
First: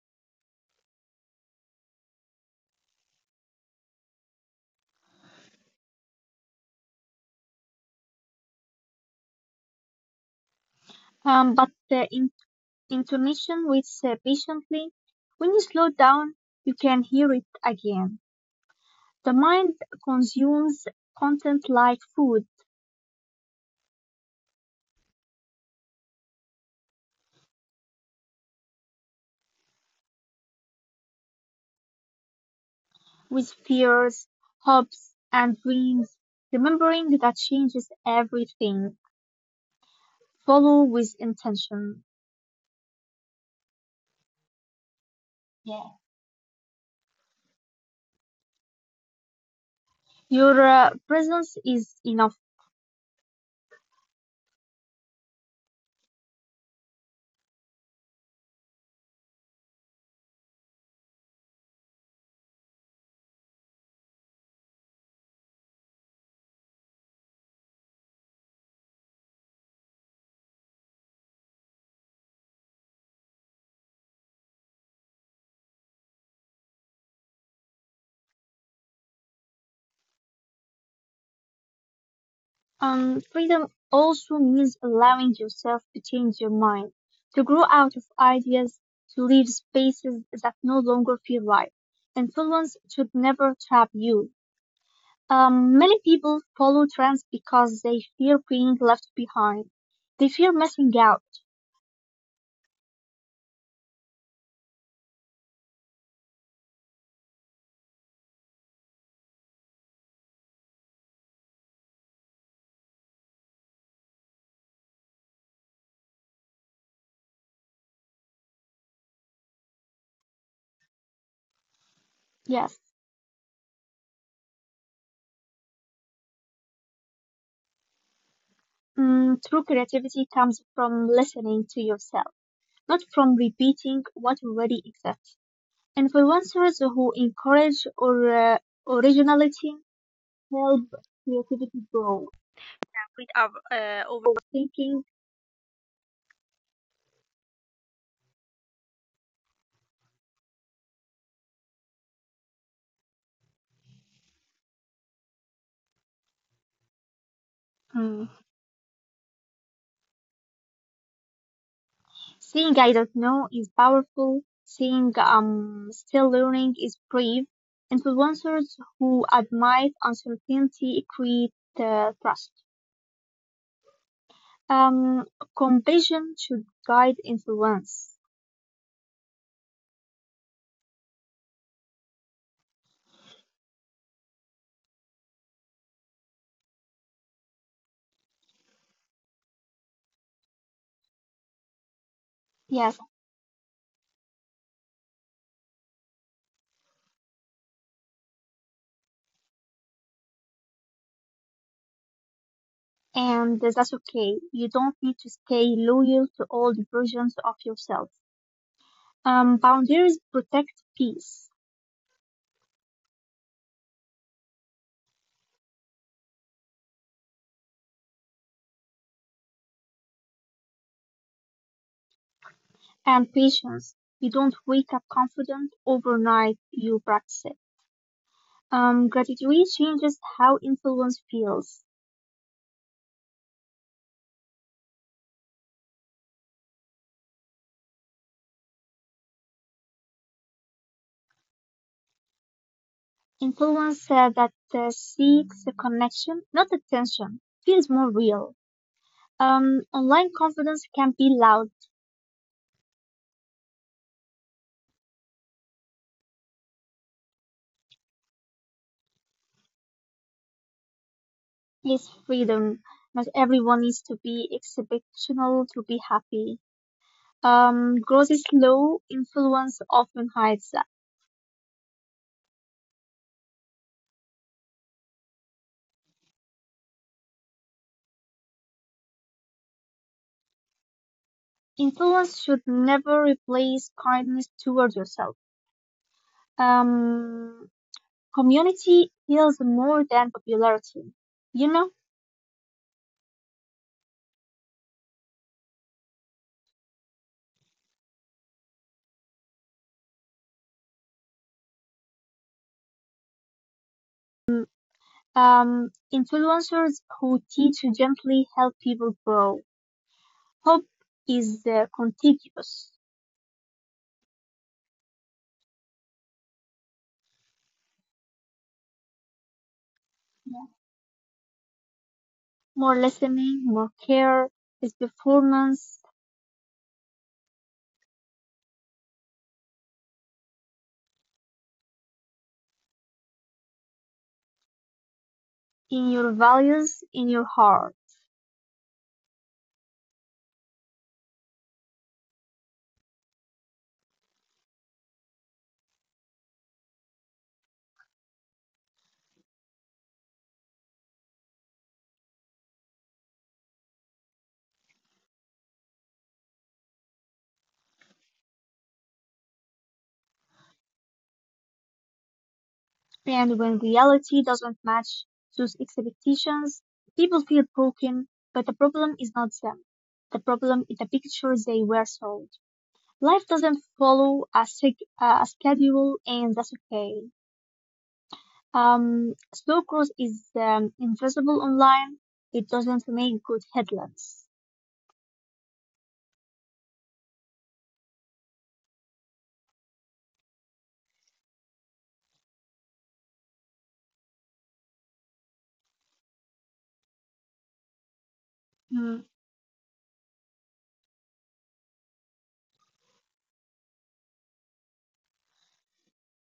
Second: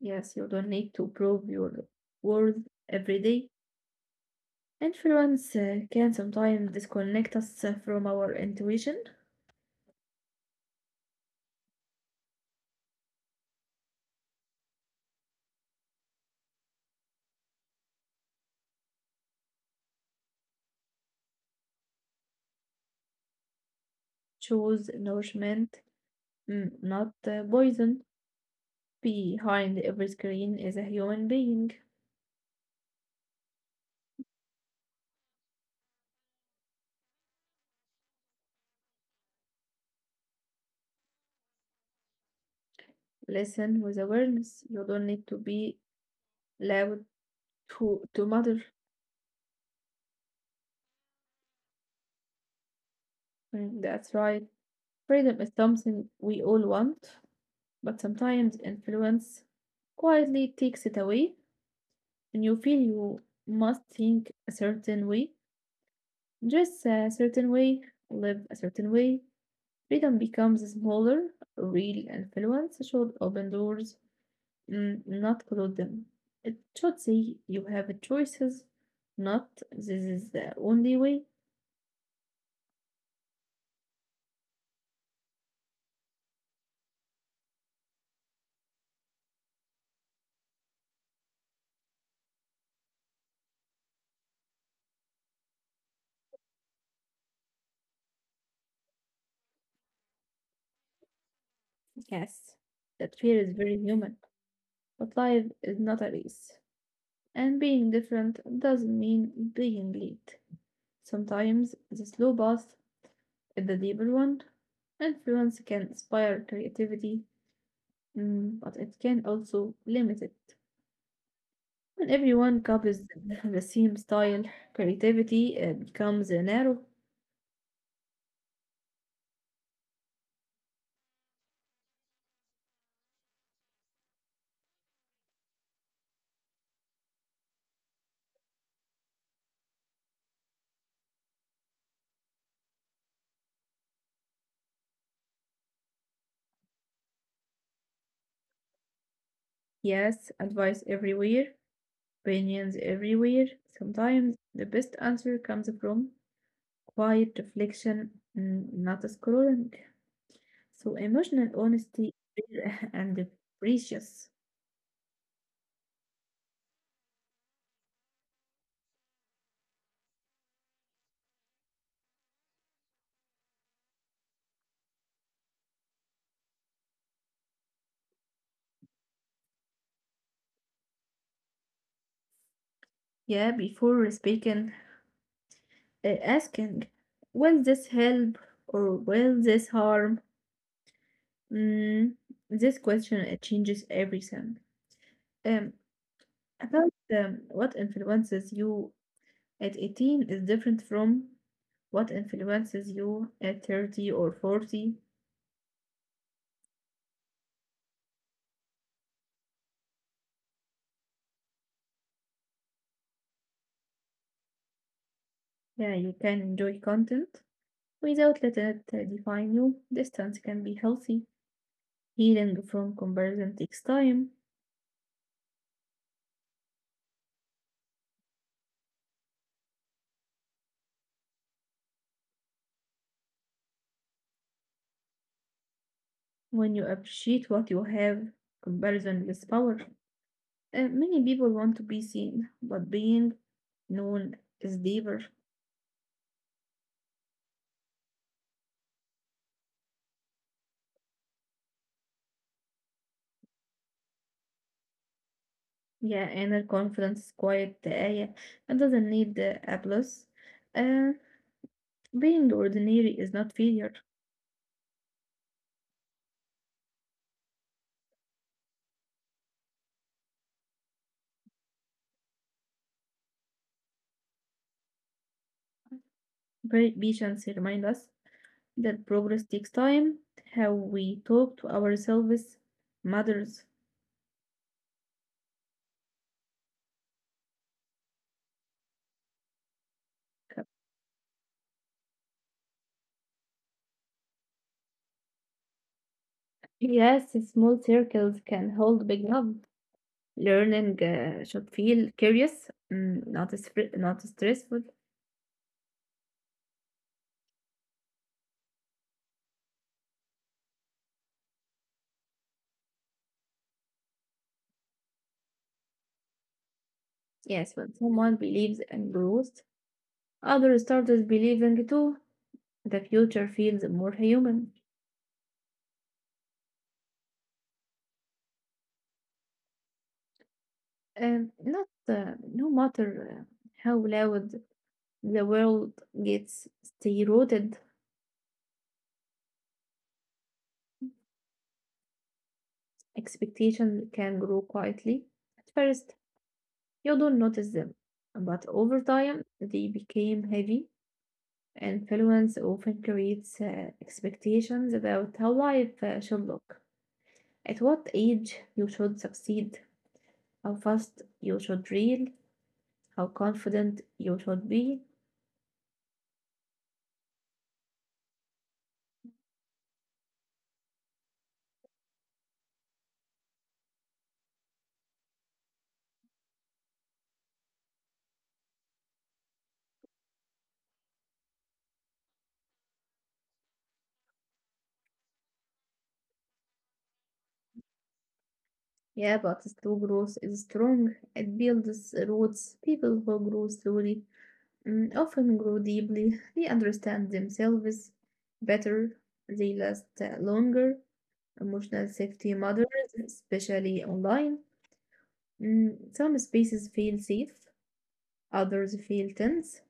[SPEAKER 1] Yes, you don't need to prove your worth every day. Influence can sometimes disconnect us from our intuition.
[SPEAKER 2] But in- intonation waits patiently. When you slow down, you can hear it again. The mind consumes content like food,
[SPEAKER 1] Choose nourishment, mm, not poison. Behind every screen is a human being.
[SPEAKER 2] with fears, hopes, and dreams. Remembering that changes everything. Follow with intention.
[SPEAKER 1] Listen with awareness. You don't need to be
[SPEAKER 2] Yeah.
[SPEAKER 1] loud to matter.
[SPEAKER 2] Your presence is enough.
[SPEAKER 1] Mm, that's right. Freedom is something we all want, but sometimes influence quietly takes it away, and you feel you must think a certain way, dress a certain way, live a certain way. Freedom becomes smaller, real and influence should open doors, not close them. It should say you have choices, not this is the only way.
[SPEAKER 2] Freedom also means allowing yourself to change your mind, to grow out of ideas, to leave spaces that no longer feel right. Influence should never trap you. Many people follow trends because they fear being left behind. They fear missing out.
[SPEAKER 1] Yes. That fear is very human, but life is not a race. And being different doesn't mean being late. Sometimes the slow path is the deeper one. Influence can inspire creativity, mm, but it can also limit it. When everyone copies *laughs* the same
[SPEAKER 2] Yes,
[SPEAKER 1] style, creativity becomes narrow.
[SPEAKER 2] true creativity comes from listening to yourself, not from repeating what already exists. Influencers who encourage or originality help creativity grow. Rid of overthinking.
[SPEAKER 1] Yes, advice everywhere, opinions everywhere. Sometimes the best answer comes from quiet reflection, mm, not scrolling. So emotional
[SPEAKER 2] Mm.
[SPEAKER 1] honesty is rare *laughs* and precious.
[SPEAKER 2] Saying I don't know is powerful. Saying I'm still learning is brave. Influencers who admire uncertainty create trust. Um, compassion should guide influence.
[SPEAKER 1] Yeah, before speaking, asking, will this help or will this harm? Mm, this question it changes everything. Um,
[SPEAKER 2] Yes,
[SPEAKER 1] About what influences you at 18 is different from what influences you at 30 or 40.
[SPEAKER 2] and that's okay. You don't need to stay loyal to old versions of yourself. Boundaries protect peace.
[SPEAKER 1] Yeah, you can enjoy content without letting it define you. Distance can be healthy. Healing from comparison takes time.
[SPEAKER 2] And patience. You don't wake up confident overnight, you practice it. Gratitude changes how influence feels.
[SPEAKER 1] When you appreciate what you have, comparison is power. Many people want to be seen, but being known is deeper.
[SPEAKER 2] Influence that seeks a connection, not attention, feels more real. Online confidence can be loud,
[SPEAKER 1] Yeah, inner confidence is quite the area. It doesn't need applause. Uh, being ordinary is not failure.
[SPEAKER 2] is freedom. Not everyone needs to be exceptional to be happy. Growth is slow, influence often hides that.
[SPEAKER 1] Very Patience remind us that progress takes time. How we talk to ourselves matters.
[SPEAKER 2] Influence should never replace kindness toward yourself. Um, Community heals more than popularity. You know,
[SPEAKER 1] Yes, small circles can hold big love. Learning should feel curious, mm, not not stressful.
[SPEAKER 2] influencers who teach gently help people grow. Hope is contagious.
[SPEAKER 1] Yes, when someone believes and grows, others start as believing too. The future feels more human.
[SPEAKER 2] More listening, more care, is performance
[SPEAKER 1] Not no matter how loud the world gets, the rooted.
[SPEAKER 2] in your values, in your heart.
[SPEAKER 1] Expectation can grow quietly. At first, you don't notice them, but over time, they became heavy. Influence often creates expectations about how life should look, at what age you should succeed, how fast you should reel, how confident you should be.
[SPEAKER 2] And when reality doesn't match those expectations, people feel broken, but the problem is not them. The problem is the picture they were sold. Life doesn't follow a, a schedule, and that's okay. Slow growth is invisible online. It doesn't make good headlines.
[SPEAKER 1] Yeah, but true growth is strong. It builds roots. People who grow slowly mm, often grow deeply. They understand themselves better. They last longer. Emotional safety
[SPEAKER 2] Mm,
[SPEAKER 1] matters, especially online. Mm, some spaces feel safe, others feel tense.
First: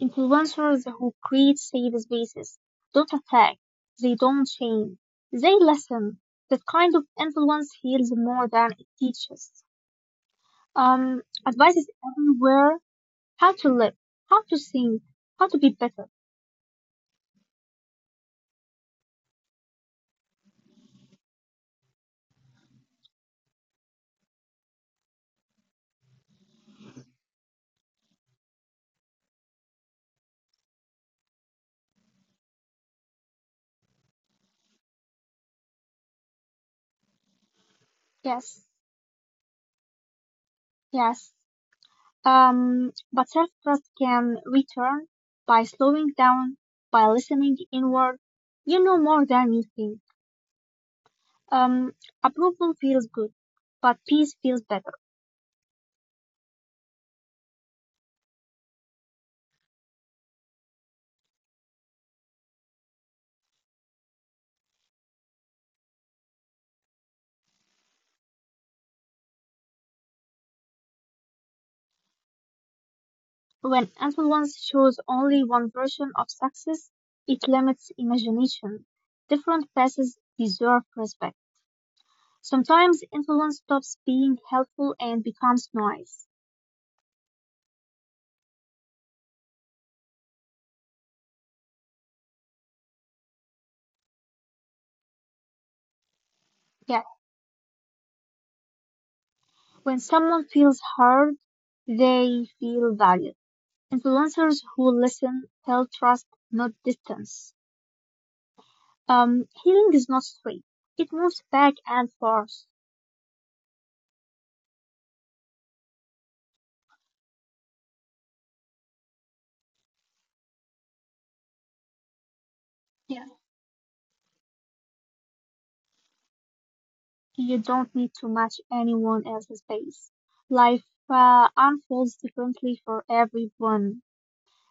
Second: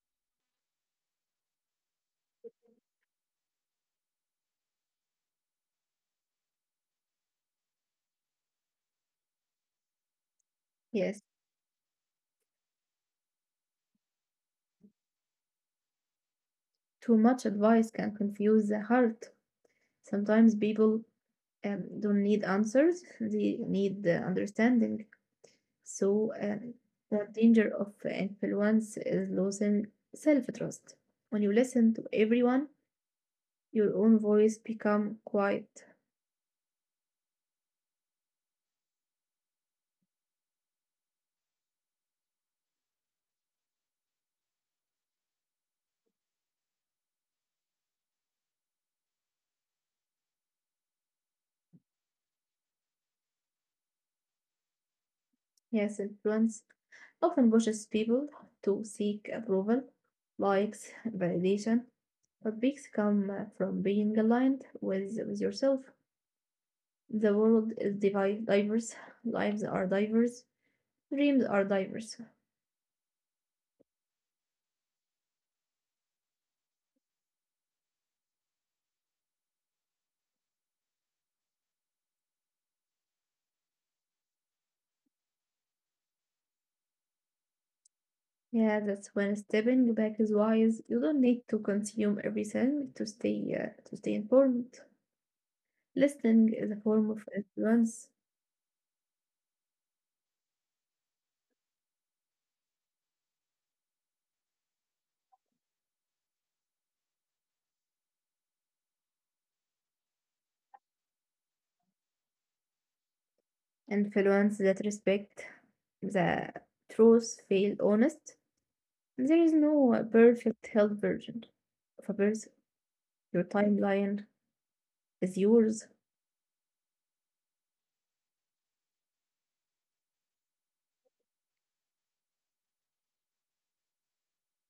[SPEAKER 2] influencers who create safe spaces don't attack. They don't shame. They listen. That kind of influence heals more than it teaches.
[SPEAKER 1] Yes,
[SPEAKER 2] Advice is everywhere. How to live, how to think, how to be better.
[SPEAKER 1] too much advice can confuse the heart. Sometimes people don't need answers, they need understanding. So the danger of influence is losing self trust. When you listen to everyone, your own voice become quiet.
[SPEAKER 2] Yes, yes. But self-trust can return by slowing down, by listening inward. You know more than you think. Um, Approval feels good, but peace feels better.
[SPEAKER 1] Yes, influence often pushes people to seek approval, likes, validation, but peaks come from being aligned with yourself. The world is diverse, lives are diverse, dreams are diverse.
[SPEAKER 2] When influence shows only one version of success, it limits imagination. Different paths deserve respect. Sometimes influence stops being helpful and becomes noise.
[SPEAKER 1] Yeah, that's when stepping back is wise. You don't need to consume everything to stay informed. Listening is a
[SPEAKER 2] Yeah,
[SPEAKER 1] form of influence,
[SPEAKER 2] when someone feels heard, they feel valued. Influencers who listen tell trust, not distance. Healing is not straight. It moves back and forth.
[SPEAKER 1] influence that respect the truth, feel honest. There is no perfect health version of a person.
[SPEAKER 2] Yeah.
[SPEAKER 1] Your timeline is yours.
[SPEAKER 2] You don't need to match anyone else's pace. Life unfolds differently for everyone.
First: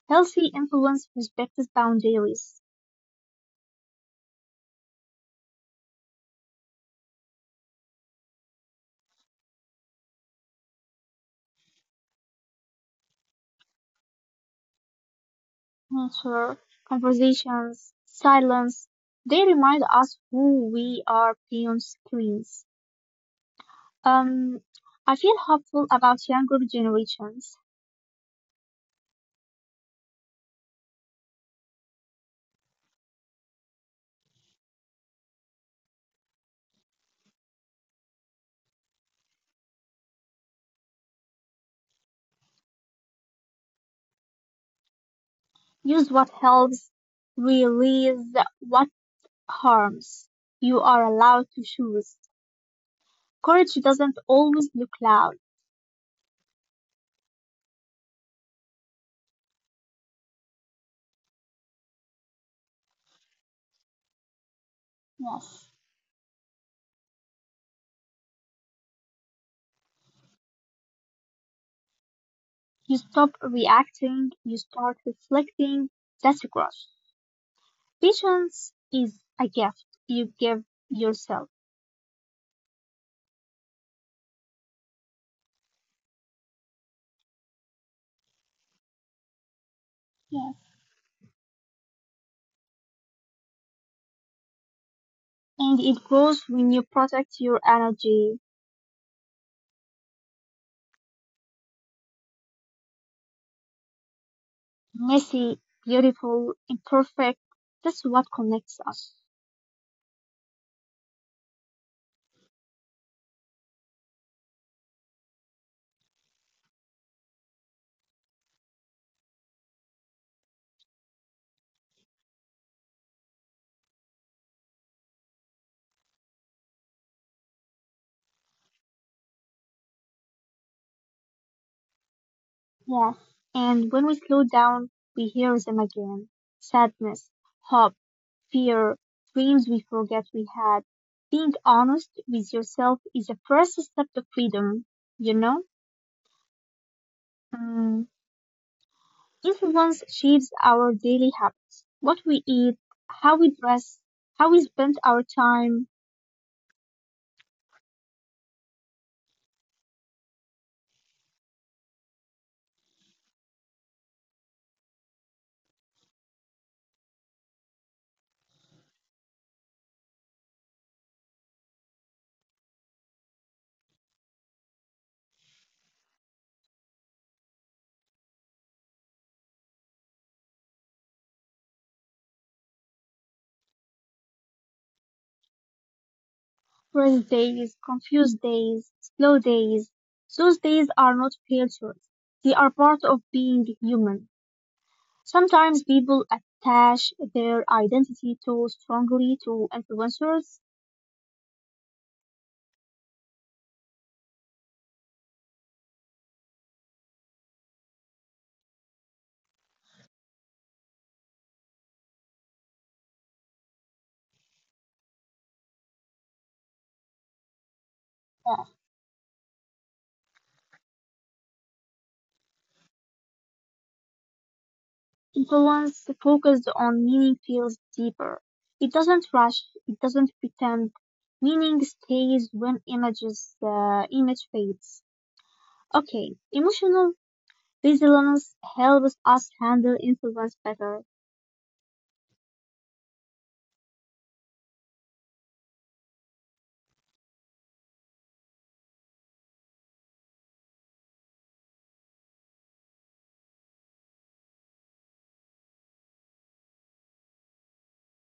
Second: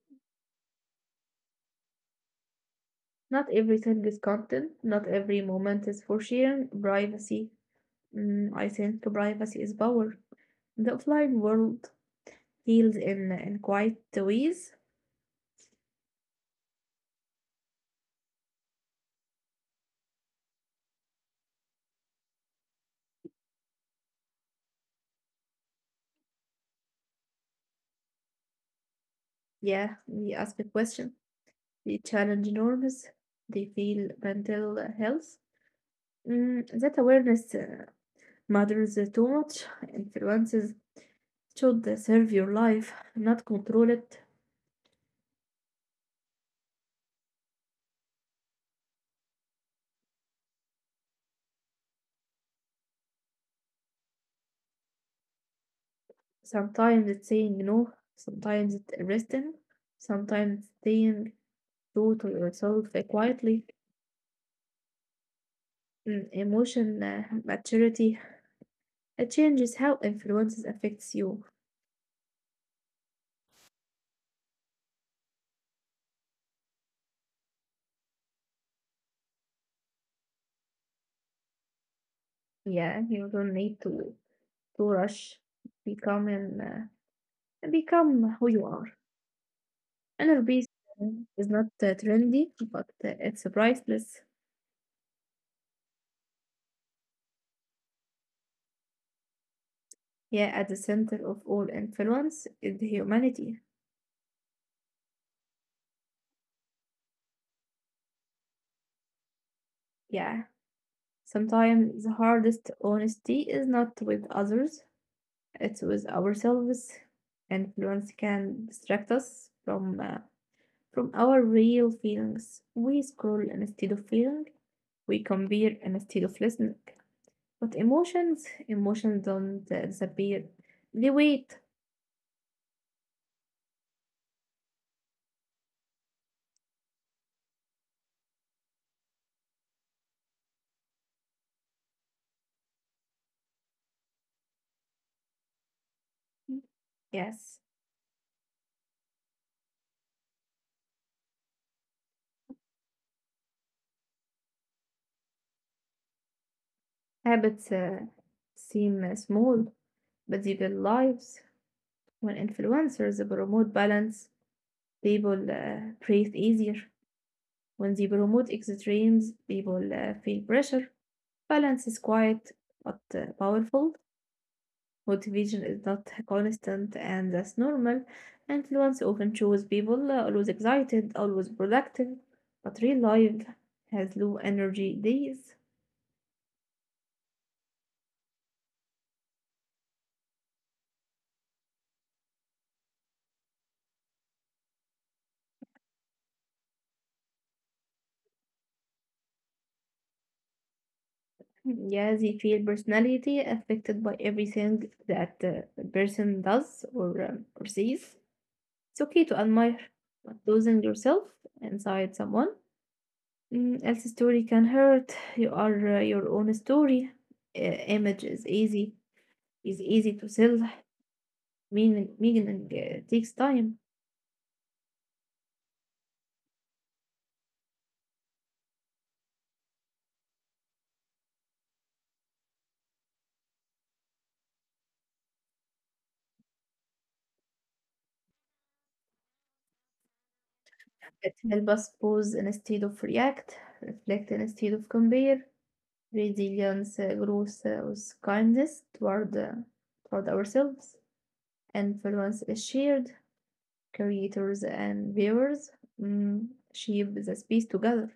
[SPEAKER 2] Healthy influence respects boundaries,
[SPEAKER 1] Not everything is content. Not every moment is for sharing. Privacy. Mm, I think privacy is power. The offline world, heals in quiet ways.
[SPEAKER 2] nature, conversations, silence. They remind us who we are beyond screens. Um, I feel hopeful about younger generations.
[SPEAKER 1] Yeah, we ask the question. They challenge norms. They feel mental health. Mm, that awareness matters too much. Influences should serve your life, not control it.
[SPEAKER 2] Use what helps, release what harms. You are allowed to choose. Courage doesn't always look loud.
[SPEAKER 1] Sometimes it's saying no, sometimes it's resting, sometimes staying. Totally, yourself quietly.
[SPEAKER 2] Yes.
[SPEAKER 1] Mm, emotion maturity. It changes how influences affects you.
[SPEAKER 2] You stop reacting, you start reflecting. That's growth. Patience is a gift you give yourself.
[SPEAKER 1] Yeah, you don't need to rush. Become and become who you are.
[SPEAKER 2] Yes.
[SPEAKER 1] Inner peace is not trendy, but it's priceless.
[SPEAKER 2] And it grows when you protect your energy.
[SPEAKER 1] Yeah, at the center of all influence is the humanity.
[SPEAKER 2] Messy, beautiful, imperfect. That's what connects us.
[SPEAKER 1] Yeah, sometimes the hardest honesty is not with others; it's with ourselves. Influence can distract us from our real feelings. We scroll instead of feeling, we compare instead of listening. But emotions don't disappear. They wait.
[SPEAKER 2] Yes, and when we slow down, we hear them again. Sadness, hope, fear, dreams we forget we had. Being honest with yourself is the first step to freedom, you know?
[SPEAKER 1] Yes,
[SPEAKER 2] Mm. Influence shapes our daily habits, what we eat, how we dress, how we spend our time,
[SPEAKER 1] habits seem small, but they build lives. When influencers promote balance, people breathe easier. When they promote extremes, people feel pressure. Balance is quiet but powerful. Motivation is not constant, and that's normal. Influence often shows people always excited, always productive, but real life has low energy days.
[SPEAKER 2] rest days, confused days, slow days. Those days are not failures. They are part of being human. Sometimes people attach their identity too strongly to influencers.
[SPEAKER 1] Yeah, they feel personality affected by everything that the person does or says. It's okay to admire, but losing yourself inside someone mm, else's story can hurt. You are your own story. Image
[SPEAKER 2] Uh,
[SPEAKER 1] is easy to sell. Meaning takes time.
[SPEAKER 2] Influence focused on meaning feels deeper. It doesn't rush, it doesn't pretend. Meaning stays when images image fades. Okay, emotional resilience helps us handle influence better.
[SPEAKER 1] It helps us pause instead of react, reflect instead of compare. Resilience grows with kindness toward ourselves. Influence is shared. Creators and viewers mm, shape the space together.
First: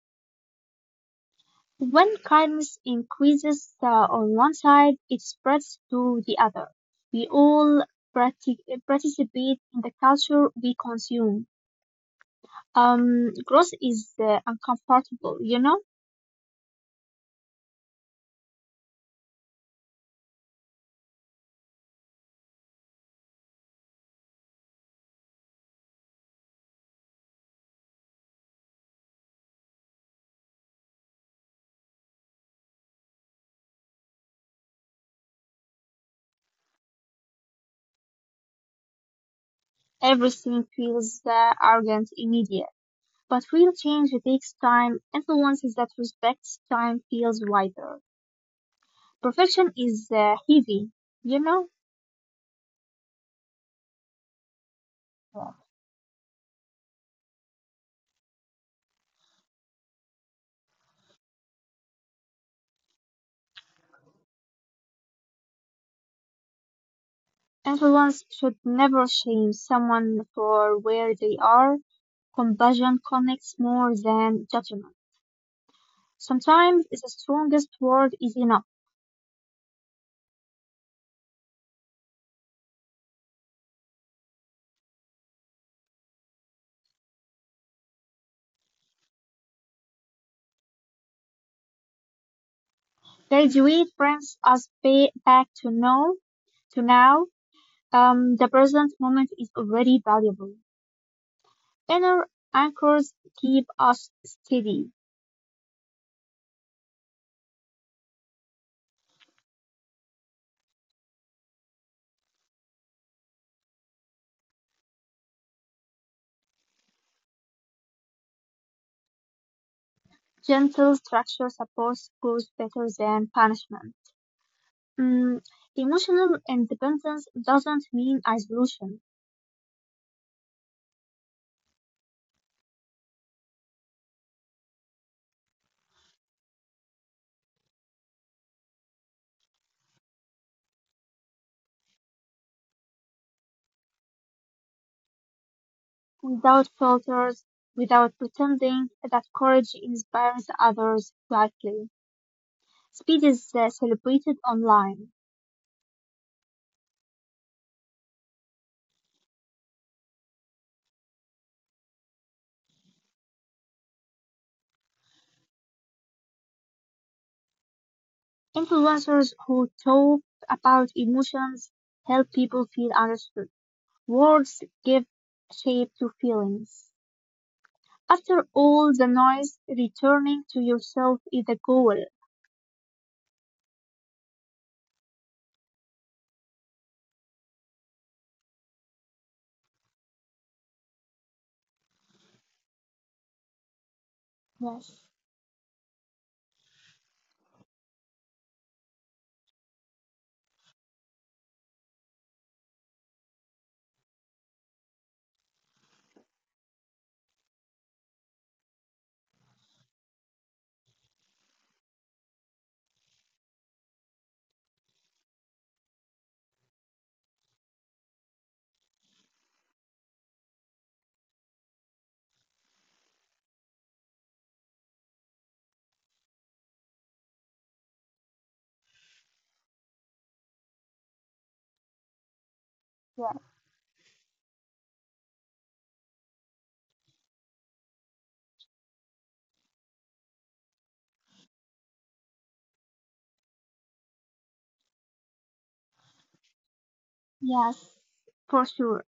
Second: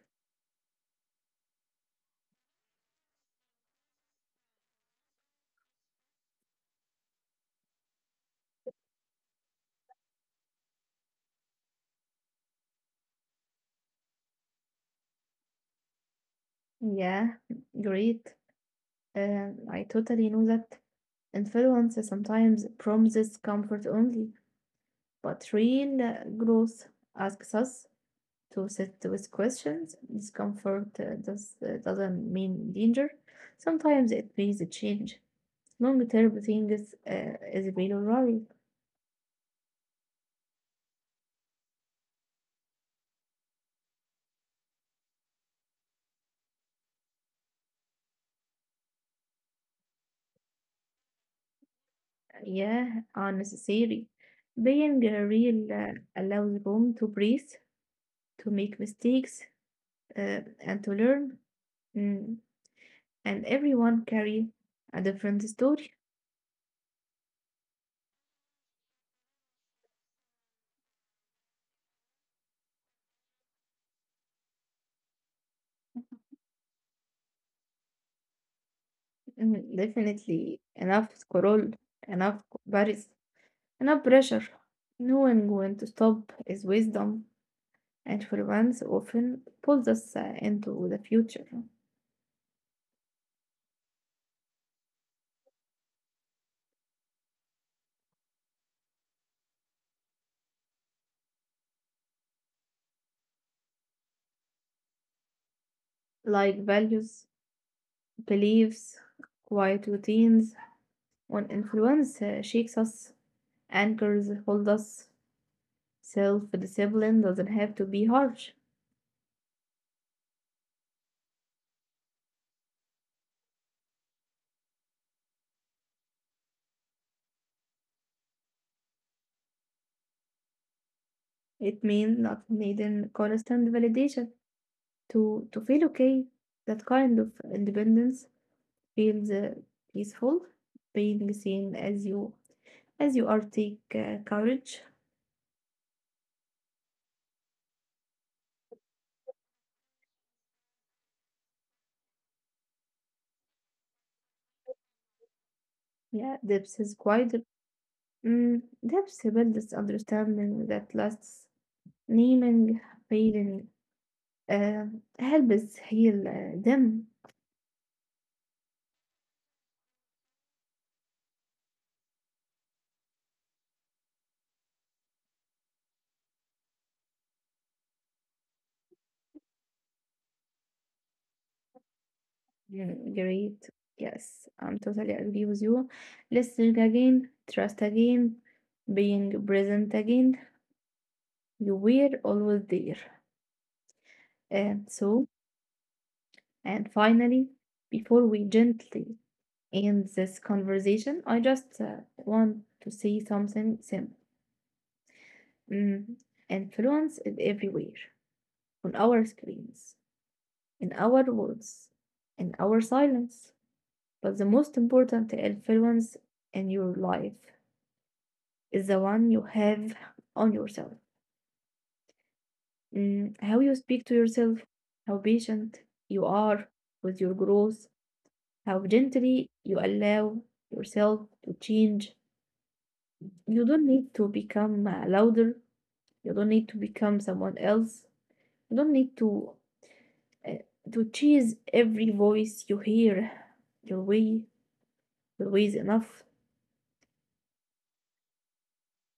[SPEAKER 2] When kindness increases on one side, it spreads to the other. We all participate in the culture we consume. Growth is uncomfortable.
[SPEAKER 1] Yeah, great. I totally know that influence sometimes promises comfort only, but real growth asks us to sit with questions. Discomfort doesn't mean danger. Sometimes it means a change. Long term things is being right.
[SPEAKER 2] Everything feels arrogant, immediate. But real change takes time. Influences that respects time feels wider. Perfection is heavy, you know?
[SPEAKER 1] Yeah, are necessary. Being real allows room to breathe, to make mistakes, and to learn. Mm, and everyone carry a different story.
[SPEAKER 2] Everyone should never shame someone for where they are. Compassion connects more than judgment. Sometimes the strongest word is enough.
[SPEAKER 1] Mm, definitely enough scroll, enough comparison, enough pressure. Knowing when to stop is wisdom. And influence often pulls us into the future,
[SPEAKER 2] Graduate brings us back to know, to now. The present moment is already valuable. Inner anchors keep us steady.
[SPEAKER 1] like values, beliefs, quiet routines. When influence shakes us, anchors hold us. Self discipline doesn't have to be harsh.
[SPEAKER 2] Gentle structure supports growth better than punishment. Mm, emotional independence doesn't mean isolation.
[SPEAKER 1] It means not needing constant validation to feel okay. That kind of independence feels peaceful, being seen as you are take courage.
[SPEAKER 2] Without filters, without pretending that courage inspires others quietly. Speed is celebrated online.
[SPEAKER 1] Yeah, depth is quite. Mm, there's a built understanding that lasts. Naming, feeling, uh, helps heal them.
[SPEAKER 2] Influencers who talk about emotions help people feel understood. Words give shape to feelings. After all the noise, returning to yourself is the goal.
[SPEAKER 1] Mm, great. Yes, I'm totally agree with you. Listening again, trust again, being present again. You were always there. And
[SPEAKER 2] Yes,
[SPEAKER 1] so, and finally, before we gently end this conversation, I just want to say something simple. Mm, influence is everywhere on our screens, in our words, in our silence. But the most important influence in your life is the one you have on yourself. Mm, how you speak to yourself, how patient you are with your growth, how gently you allow yourself to change.
[SPEAKER 2] yes,
[SPEAKER 1] You don't need to become louder. You don't need to become someone else. You don't need uh, to chase every voice you hear your way. Louise enough.
[SPEAKER 2] yes, for sure.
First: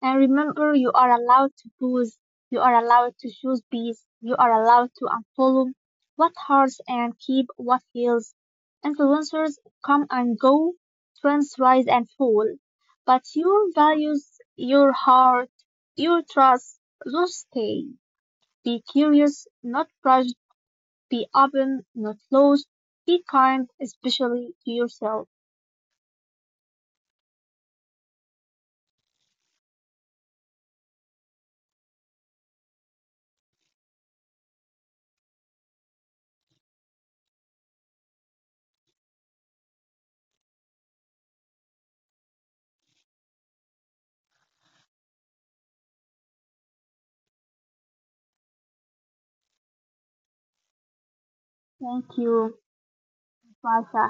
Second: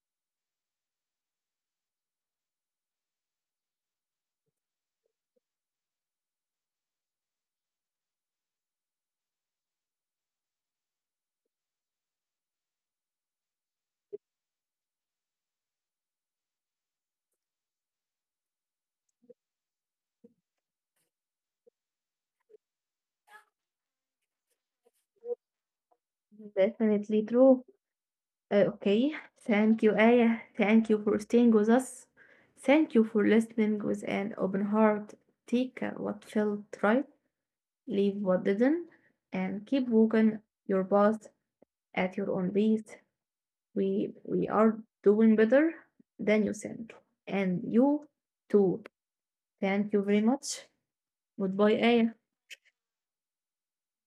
[SPEAKER 2] And remember, you are allowed to pause. You are allowed to choose peace. You are allowed to unfollow what hurts and keep what heals. Influencers come and go, trends rise and fall. But your values, your heart, your trust, those stay. Be curious, not rushed. Be open, not closed. Be kind, especially to yourself.
[SPEAKER 1] Definitely true. Okay. Thank you, Aya. Thank you for staying with us. Thank you for listening with an open heart. Take what felt right, leave what didn't, and keep walking your path at your own pace. We are doing better than you think, and you too. Thank you very much. Goodbye, Aya.
[SPEAKER 2] Thank you, Rafa.